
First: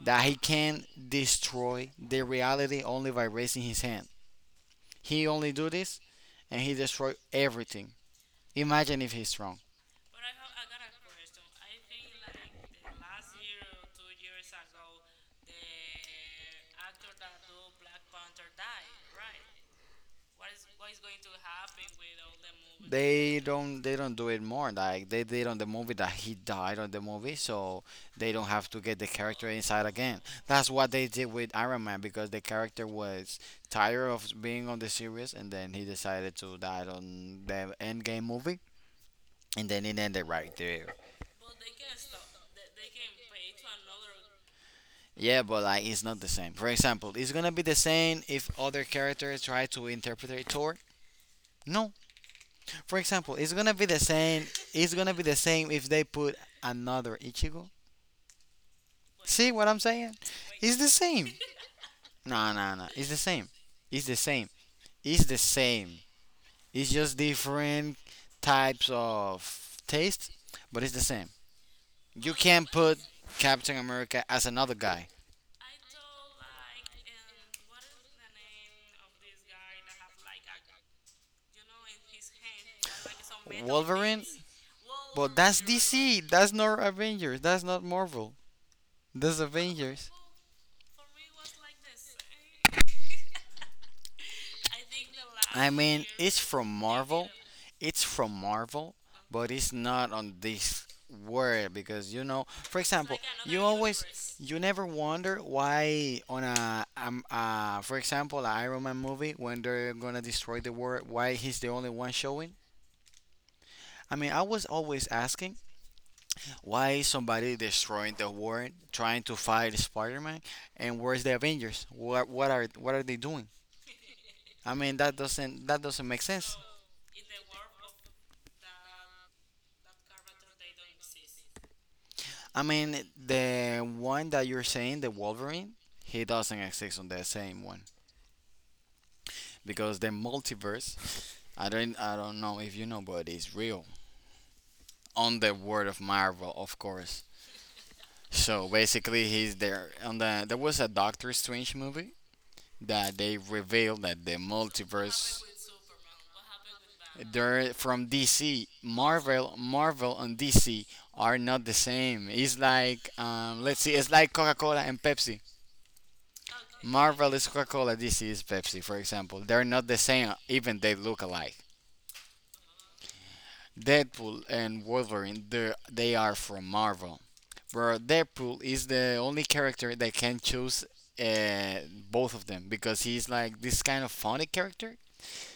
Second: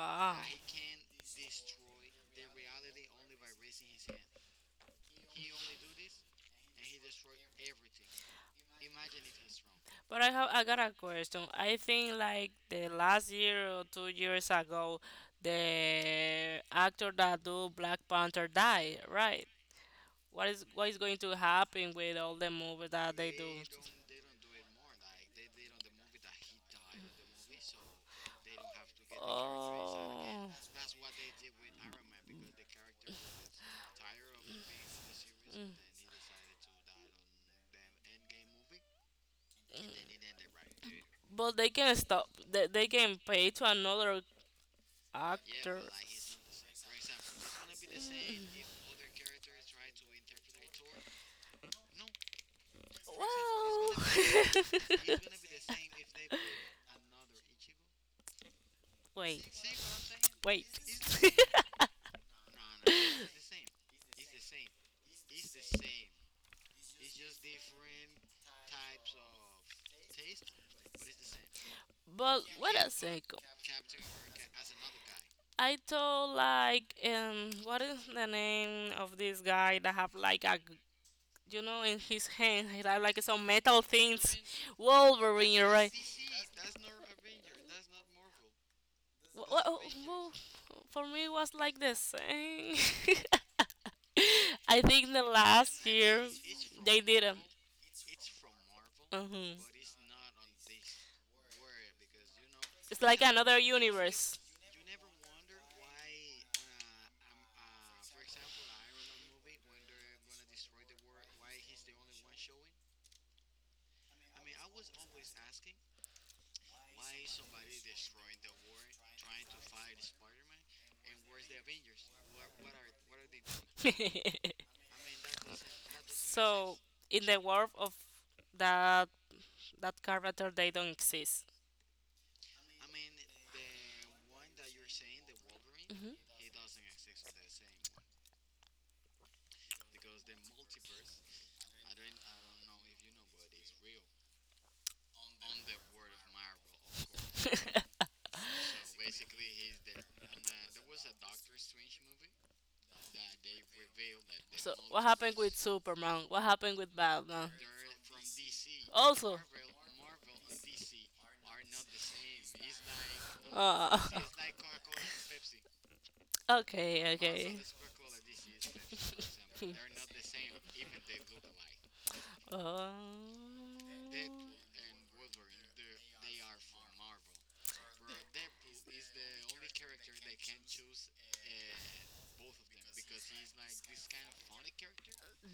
A: that he can destroy the reality only by raising his hand. He only do this and he destroy everything. Imagine if he's wrong.
B: But I have I got a question. I think like the last year or two years ago, the actor that do Black Panther died, right? What is what is going to happen with all the movies that they
A: They
B: do?
A: don't they don't do it more like they did on the movie. That he died on the movie so they don't have to get the character inside again. That's what they did with Iron Man because the character was tired of being on the series and then he decided to die on the end game movie and then it ended right there.
B: But they can stop. They, they can pay to another. Yeah,
A: Yeah, but like it's not the same. For example, it's gonna be the same if other characters try to interpret it toward. No. For example, it's gonna be the same. It's gonna be the same if they put
B: put.
A: another Ichigo. See what I'm saying?
B: I'm wait.
A: It's the same. No, no, no. It's the same. It's the same. It's the same. It's just different types of taste, but it's the same. You
B: but
A: can't put Captain America as another guy.
B: I told like um what is the name of this guy that have like a g- you know in his hand he have like some metal
A: Wolverine.
B: things.
A: But that's
B: Wolverine right.
A: D C. That's not Avengers. That's not Marvel. That's
B: Wha- wha-
A: Avengers.
B: wha- for me it was like the same. I think the
A: I
B: last
A: mean,
B: year
A: it's from
B: they did
A: Marvel.
B: it.
A: It's from Marvel, but
B: Hmm,
A: it's not on this world because you know. For
B: it's
A: example,
B: like
A: you
B: another
A: always,
B: universe.
A: you never wonder why on a, um, uh, for example, a Iron Man movie when they're gonna destroy the world, why he's the only one showing. I mean, I was always asking, why is somebody destroying the world, trying to fight Spider-Man, and where's the Avengers? What what are what are they doing? I mean that doesn't that doesn't make sense.
B: So in the world of that that character, they don't exist.
A: I mean the one that you're saying, the Wolverine,
B: Mhm.
A: he doesn't exist on the same one because the multiverse. I don't I don't know if you know, but it's real on the world of Marvel, of course. So basically, he's there on the. There was a Doctor Strange movie that they revealed that the
B: So what happened
A: multiverse.
B: with Superman? What happened with Batman?
A: They're from D C.
B: Also,
A: Marvel, Marvel, and D C are not the same. It's like, um, let's see,
B: uh,
A: it's like Coca Cola and Pepsi.
B: okay,
A: Marvel is
B: okay.
A: Coca Cola, D C is Pepsi, for example. They're not the same, even they look alike.
B: Oh.
A: Deadpool and Wolverine, they they are from Marvel. Where Deadpool is the only character that can choose uh, both of them because he's like this kind of funny character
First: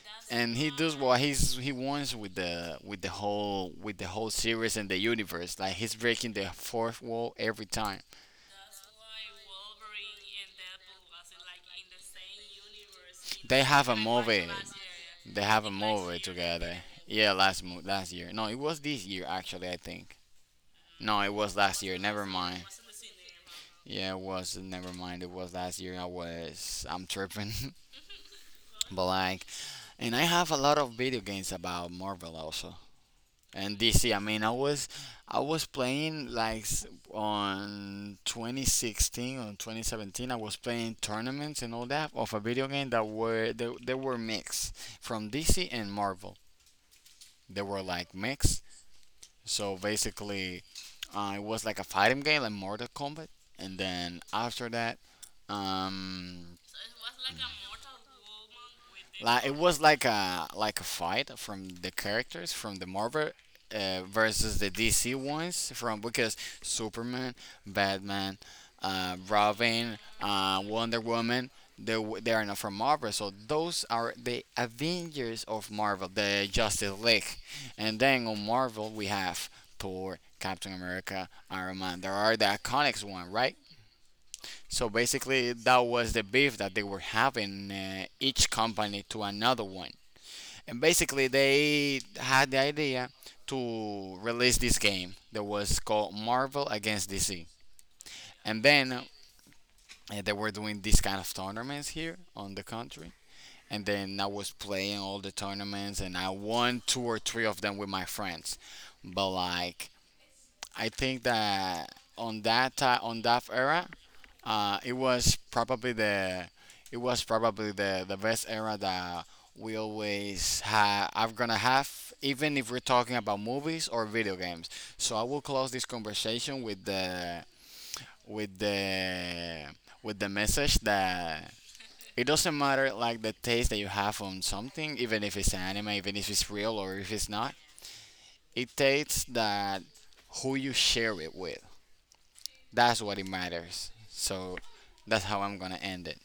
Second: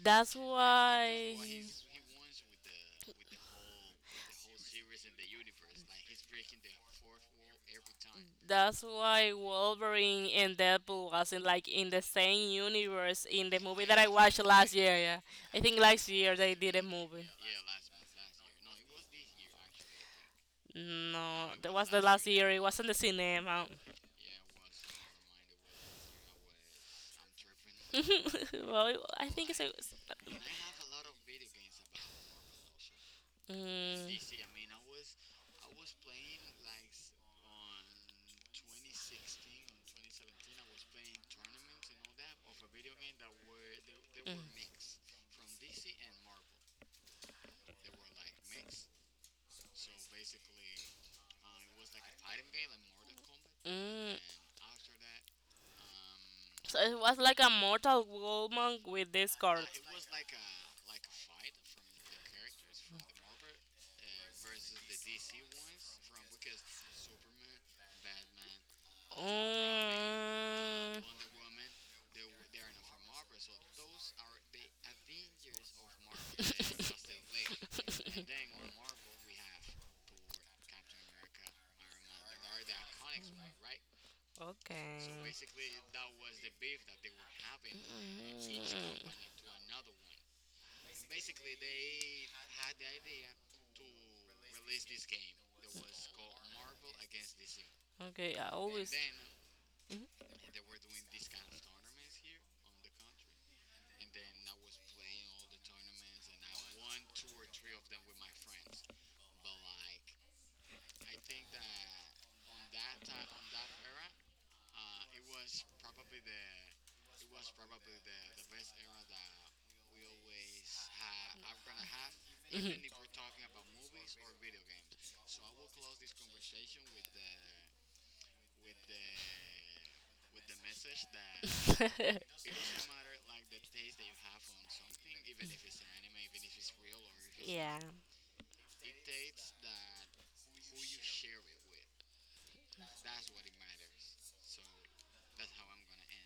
B: That's
A: and he does what
B: why
A: he's he wants with the with the whole with the whole series and the universe. Like he's breaking the fourth wall every time.
B: that's why Wolverine and Deadpool wasn't like in the same universe in the
A: They
B: movie
A: have a
B: that I watched
A: movie.
B: last year. Yeah,
A: They
B: I
A: have a
B: think last
A: movie
B: year they did
A: together.
B: a movie.
A: Yeah, last mo- last year. No, it was this year actually. I think.
B: No,
A: No, it
B: no,
A: was
B: that
A: last
B: was
A: year. Never
B: the year. It
A: mind.
B: wasn't the cinema.
A: Yeah, it was. Never mind. It was last year. I was. I'm tripping.
B: well,
A: But
B: I
A: like,
B: think it's a,
A: and I have a lot of video games about Marvel also. And
B: mm,
A: D C, I mean, I was I was playing like s- on twenty sixteen on twenty seventeen. I was playing tournaments and all that of a video game that were they, they were mixed from D C and Marvel. They were like mixed. So basically, uh, it was like a fighting game like Mortal Kombat. And
B: mm.
A: then after that, um,
B: So it was like a Mortal Kombat with these
A: like it
B: uh,
A: was like a like a fight from the characters from the Marvel uh, versus the D C ones from because Superman, Batman, uh,
B: Mortal
A: Robin, uh, Wonder
B: Kombat.
A: Woman. They, w- they are not from Marvel, so those are the Avengers of Marvel, the Justice League. And then on Marvel, we have Thor, Captain America, Iron Man. There are the iconics one, right?
B: So
A: So
B: okay.
A: basically, that was the beef that they were having, uh, each
B: Each
A: company to another one. And basically, they had the idea to release this game that was called Marvel against D C.
B: to, okay, I
A: And
B: and
A: then uh,
B: mhm.
A: they were doing these kind of tournaments here on the country. And then I was playing all the tournaments, and I won two or three of them with my friends. But like, I think that on that ti on that era, Uh, it was probably the it was probably the the best era that we always have. I'm gonna have, even if we're talking about movies or video games. So I will close this conversation with the with the with the message that it doesn't matter like the taste that you have on something, even if it's anime, even if it's real or if it's not.
B: yeah.
A: It tastes that who you share it with. That's what it matters. So that's how I'm gonna end it.